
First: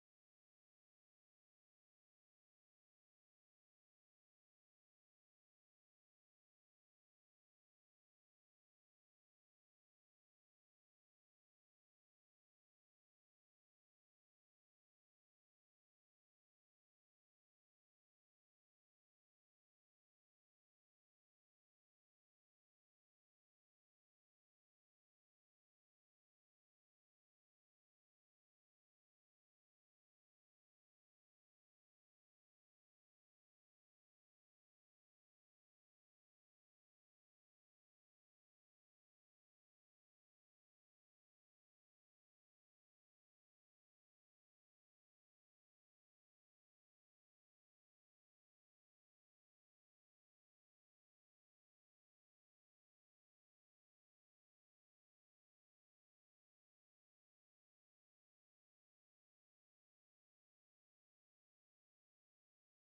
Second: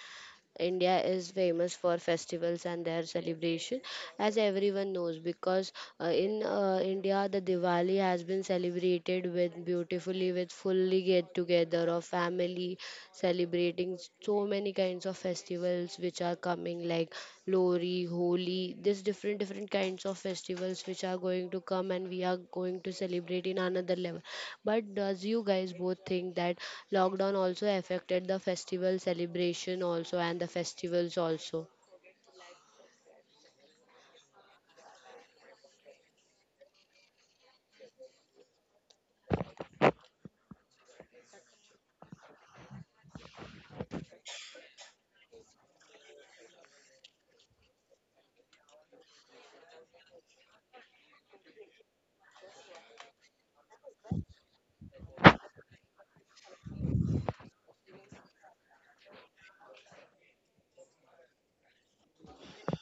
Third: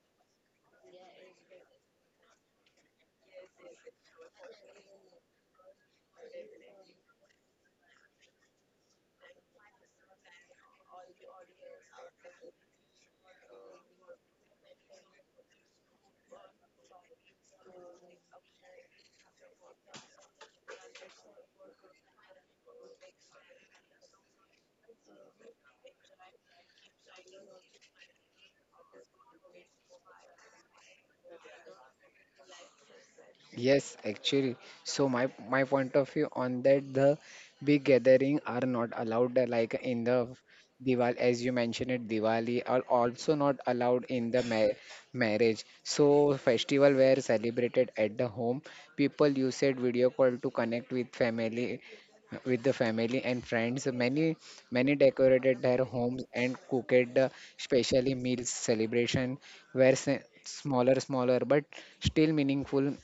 Speaker 1: India is famous for festivals and their celebration, as everyone knows, because in India, the Diwali has been celebrated with beautifully, with fully get together of family, celebrating so many kinds of festivals which are coming, like Lori, Holi, this different different kinds of festivals which are going to come, and we are going to celebrate in another level. But does you guys both think that lockdown also affected the festival celebration also and the festivals also?
Speaker 3: yes, actually. So my point of view on that, the big gathering are not allowed like in the Diwali, as you mentioned it, Diwali are also not allowed in the ma marriage. So festival were celebrated at the home. People used video call to connect with family, with the family and friends. Many decorated their homes and cooked specially meals. Celebration were smaller, but still meaningful,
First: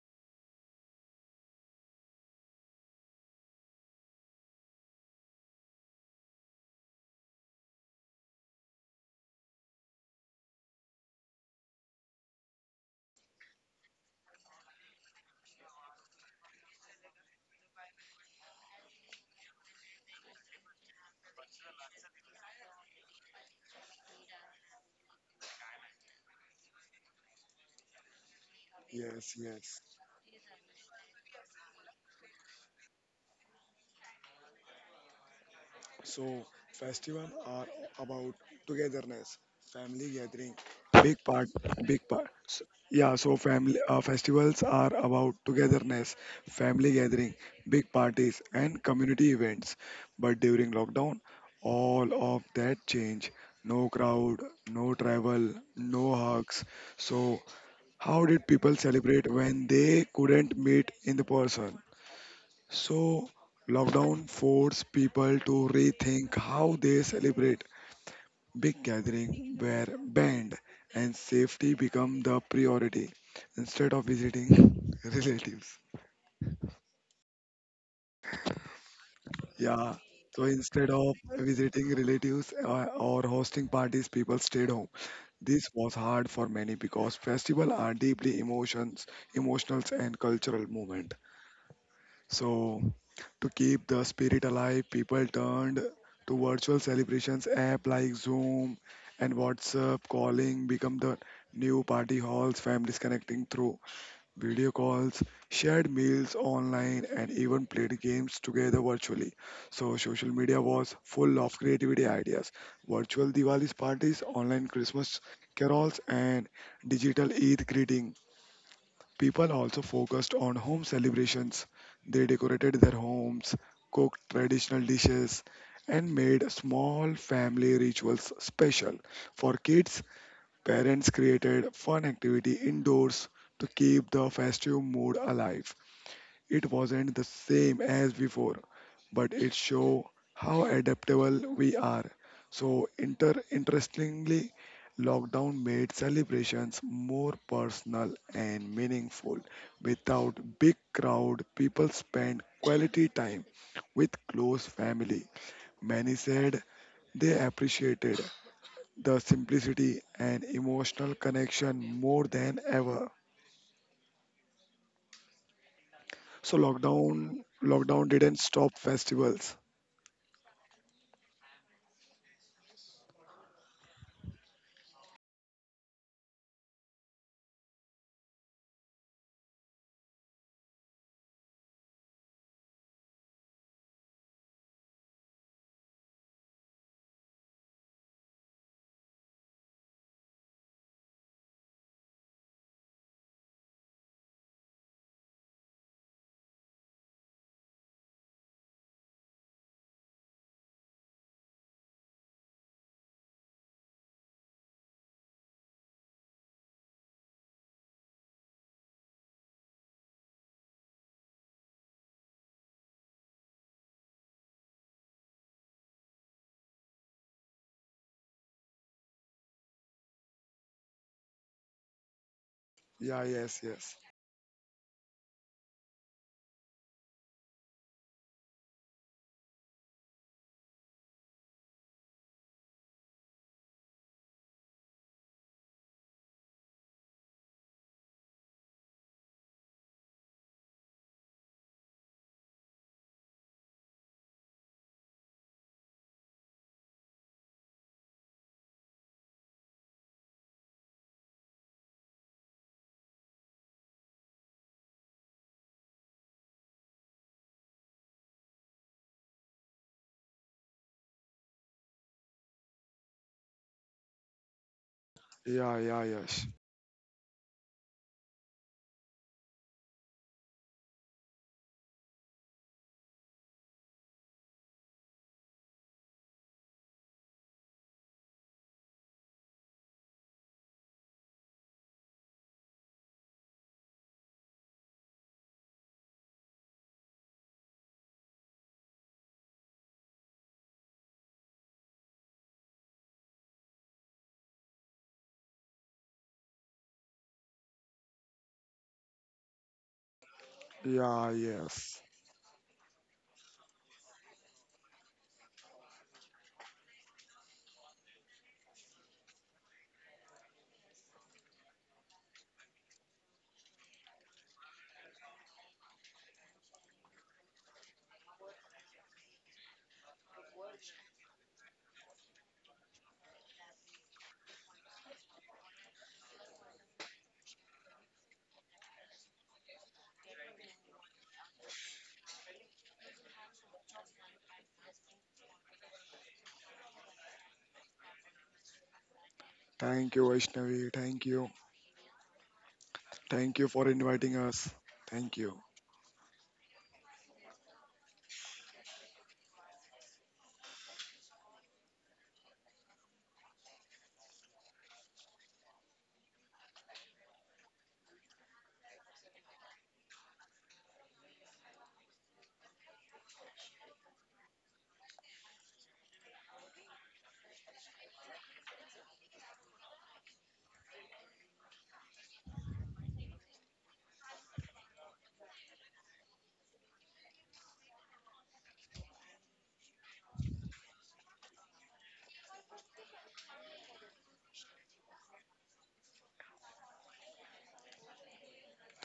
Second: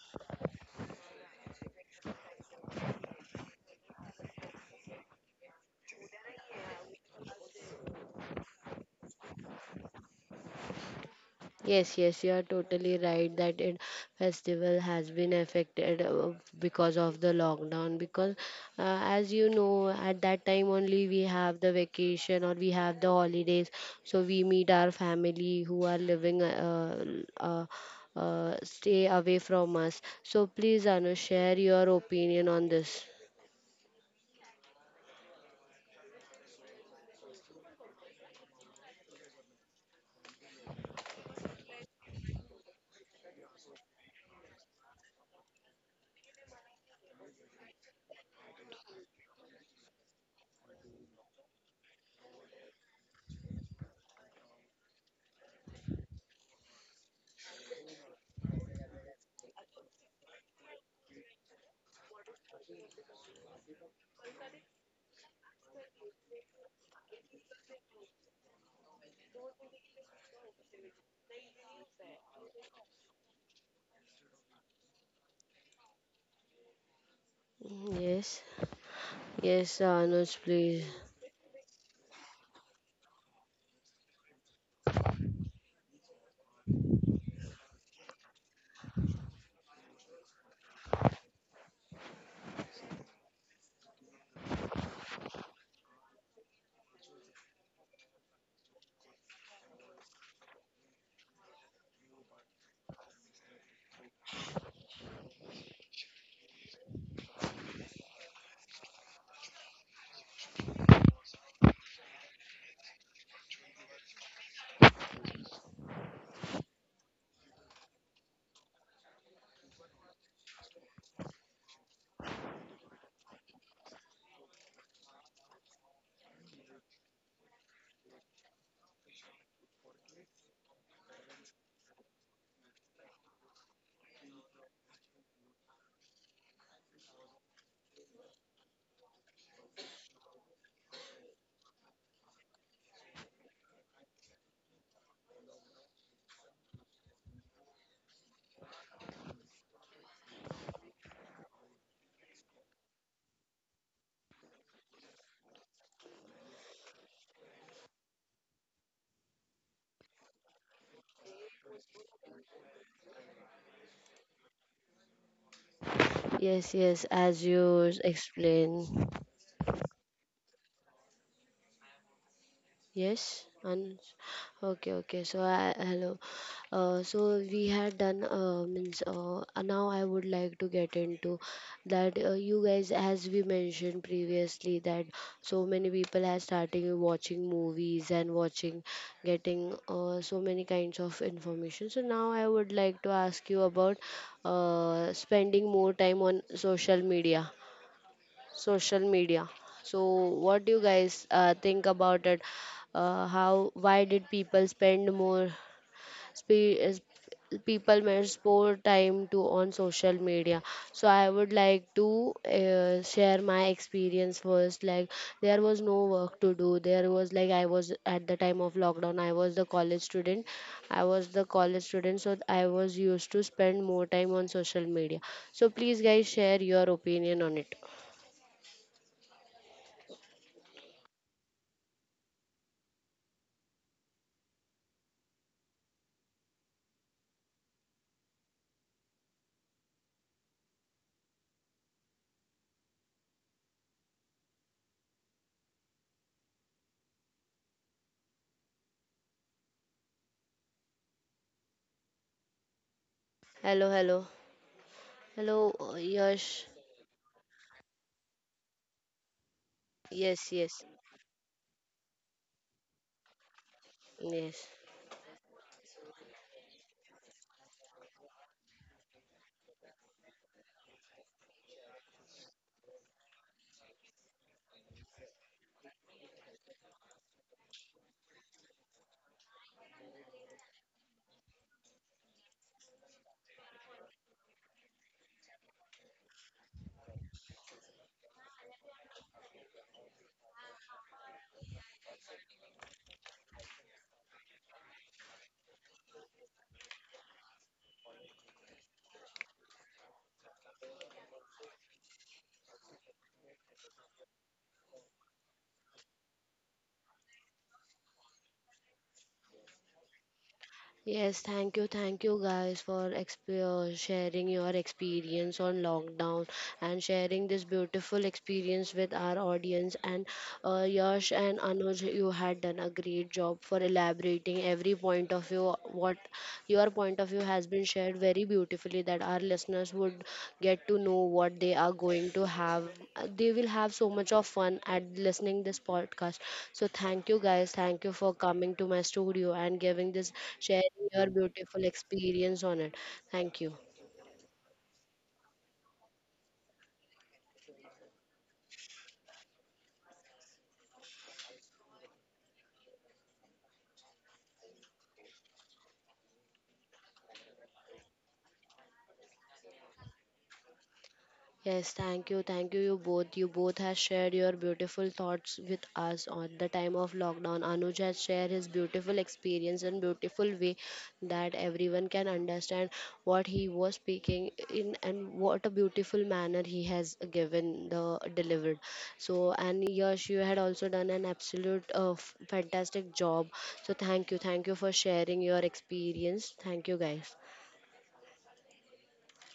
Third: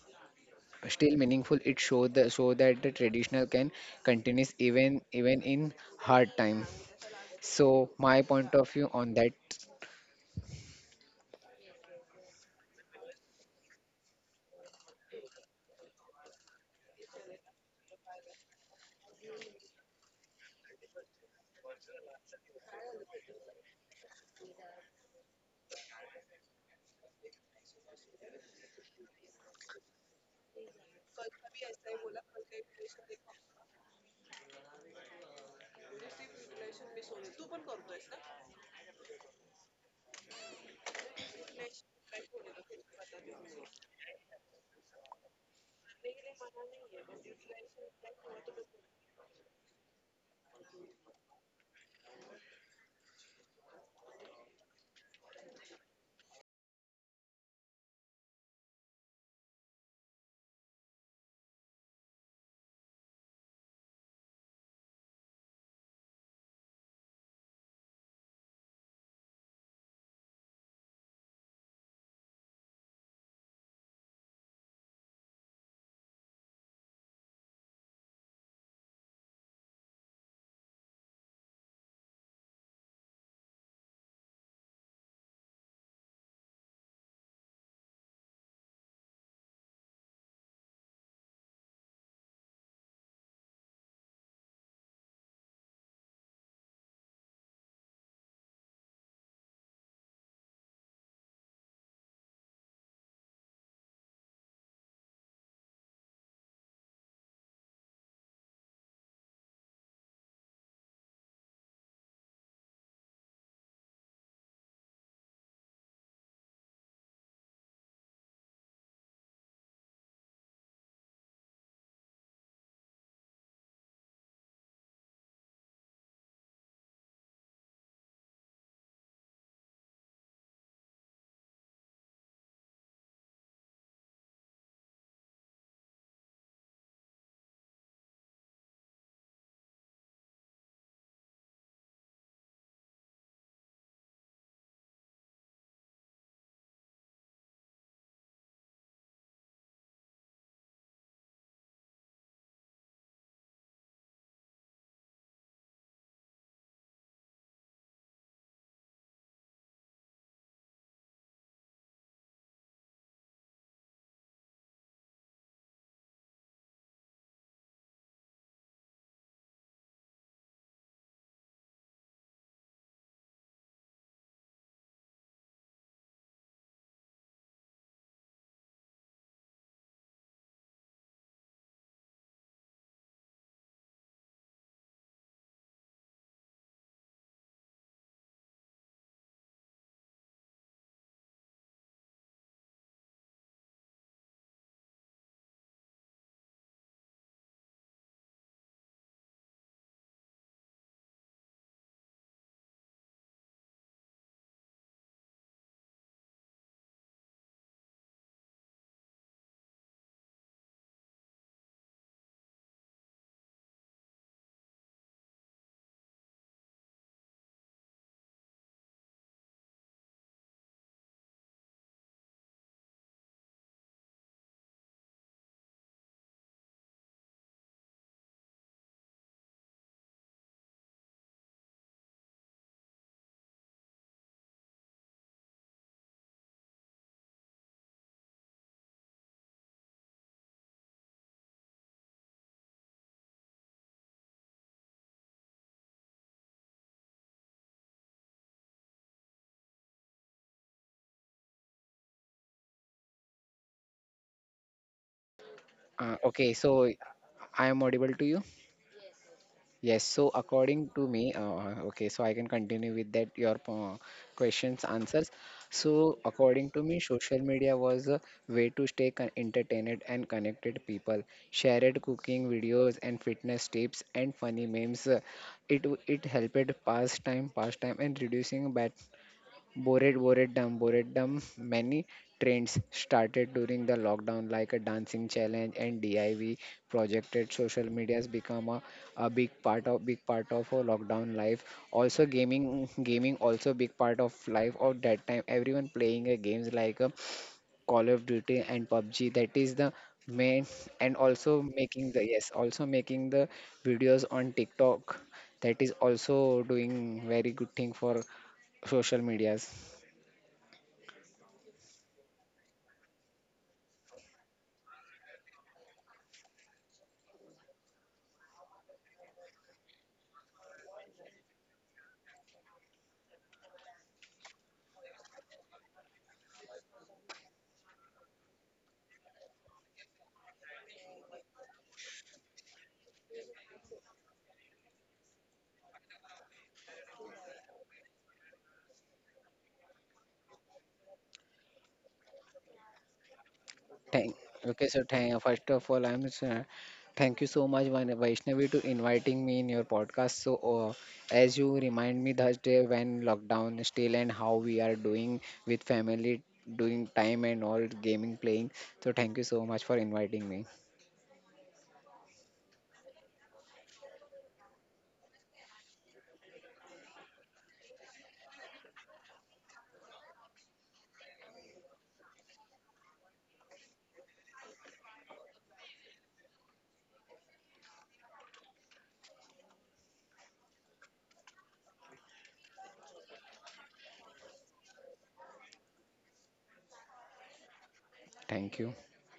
Speaker 3: it show the, so that the traditional can continues even, in hard time. So my point of view on that.
Speaker 1: Yes, yes, you are totally right that it festival has been affected because of the lockdown. Because as you know, at that time only we have the vacation or we have the holidays, so we meet our family who are living uh, stay away
Speaker 2: yes,
Speaker 1: from
Speaker 2: yes.
Speaker 1: us. So please, Anu, share your opinion on this.
Speaker 2: So, festival are about togetherness, family gathering, big part, big part. Yeah, so family festivals are about togetherness, family gathering, big parties, and community events. But during lockdown, all of that change. No crowd, no travel, no hugs. So, how did people celebrate when they couldn't meet in the person? So, lockdown forced people to rethink how they celebrate. Big gatherings were banned and safety became the priority instead of visiting relatives.
Speaker 1: Yes, yes,
Speaker 2: Yeah.
Speaker 1: Anuj,
Speaker 2: So
Speaker 1: please.
Speaker 2: instead of visiting relatives or hosting parties, people stayed home. This was hard for many because festivals are deeply emotional and cultural movement. So to keep the spirit alive, people turned to virtual celebrations app like Zoom and WhatsApp calling become the new party halls, families connecting through video calls, shared meals online and even played games together virtually. So social media was full of creativity ideas. Virtual Diwali's parties, online Christmas carols and digital Eid greeting. People also focused on home celebrations. They decorated their homes, cooked traditional dishes, and made small family rituals special. For kids, parents created fun activity indoors to keep the festive mood alive. It wasn't the same as before, but it shows how adaptable we are. So, interestingly, lockdown made celebrations more personal and meaningful. Without big crowd, people spend quality time with close family. Many said they appreciated the simplicity and emotional connection more than ever. So
Speaker 1: Yes, yes, as
Speaker 2: lockdown
Speaker 1: you
Speaker 2: lockdown didn't stop
Speaker 1: explain.
Speaker 2: festivals.
Speaker 1: Yes, and okay, okay. So I, hello. So we had done means now I would like to get into that you guys, as we mentioned previously, that so many people are starting watching movies and watching getting so many kinds of information. So now I would like to ask you about spending more time on social media, social media. So, what do you guys think about it? How? Why did people spend more? Spe- is- people spend more time to on social media. So I would like to share my experience first. Like, there was no work to do. There was like, I was at the time of lockdown, I was the college student, so I was used to
Speaker 2: Yeah, yes,
Speaker 1: spend more
Speaker 2: yes.
Speaker 1: time on social media. So please guys, share your opinion on it. Hello, hello. Hello,
Speaker 3: Okay,
Speaker 1: Yash.
Speaker 3: so I am audible to you. Yes, so
Speaker 1: Yes, yes,
Speaker 3: according to me, okay, so I can continue with that your
Speaker 1: yes.
Speaker 3: questions answers.
Speaker 2: Yeah, yeah, yes.
Speaker 3: So according to me, social media was a way to stay entertained and connected people. Shared cooking videos and fitness tips and funny memes. It helped pass time, and reducing bad. Bored, dumb. Many trends started during the lockdown, like a dancing challenge and DIY projected. Social media has become a, big part of our lockdown life. Also, gaming also big part of life of that time. Everyone playing a games like a Call of Duty and PUBG. That is the main, and
Speaker 2: Yeah,
Speaker 3: also
Speaker 2: yes.
Speaker 3: making the, yes, also making the videos on TikTok. That is also doing very good thing for social medias.
Speaker 1: Yes, thank you guys for sharing your experience on lockdown and sharing this beautiful experience with our audience. And Yash and Anuj, you had done a great job for elaborating every point of view, what your point of view interview has been shared very beautifully, that our listeners would get to know what they are going to have. They will have so much of fun at listening this podcast. So thank you guys. Thank you for coming to my studio and giving
Speaker 2: Thank
Speaker 1: this,
Speaker 2: you, Vaishnavi.
Speaker 1: sharing your
Speaker 2: Thank you.
Speaker 1: beautiful experience on it. Thank
Speaker 2: Thank
Speaker 1: you.
Speaker 2: you for inviting
Speaker 3: Thank
Speaker 2: us.
Speaker 3: okay, so
Speaker 2: Thank
Speaker 3: thank
Speaker 2: you.
Speaker 3: First of all, I'm thank you so much, Vaishnavi, to inviting me in your podcast. So, as you remind me that day when lockdown is still and how we are doing with family, doing time and all gaming playing. So, thank you so much for inviting me.
Speaker 1: Yes, thank you, you both. You both have shared your beautiful thoughts with us on the time of lockdown. Anuj has shared his beautiful experience and beautiful way that everyone can understand what he was speaking in, and what a beautiful manner he has given the delivered. So, and Yash, you had also done an absolute fantastic job. So, thank you for sharing your experience. Thank you, guys.
Speaker 3: Thank you.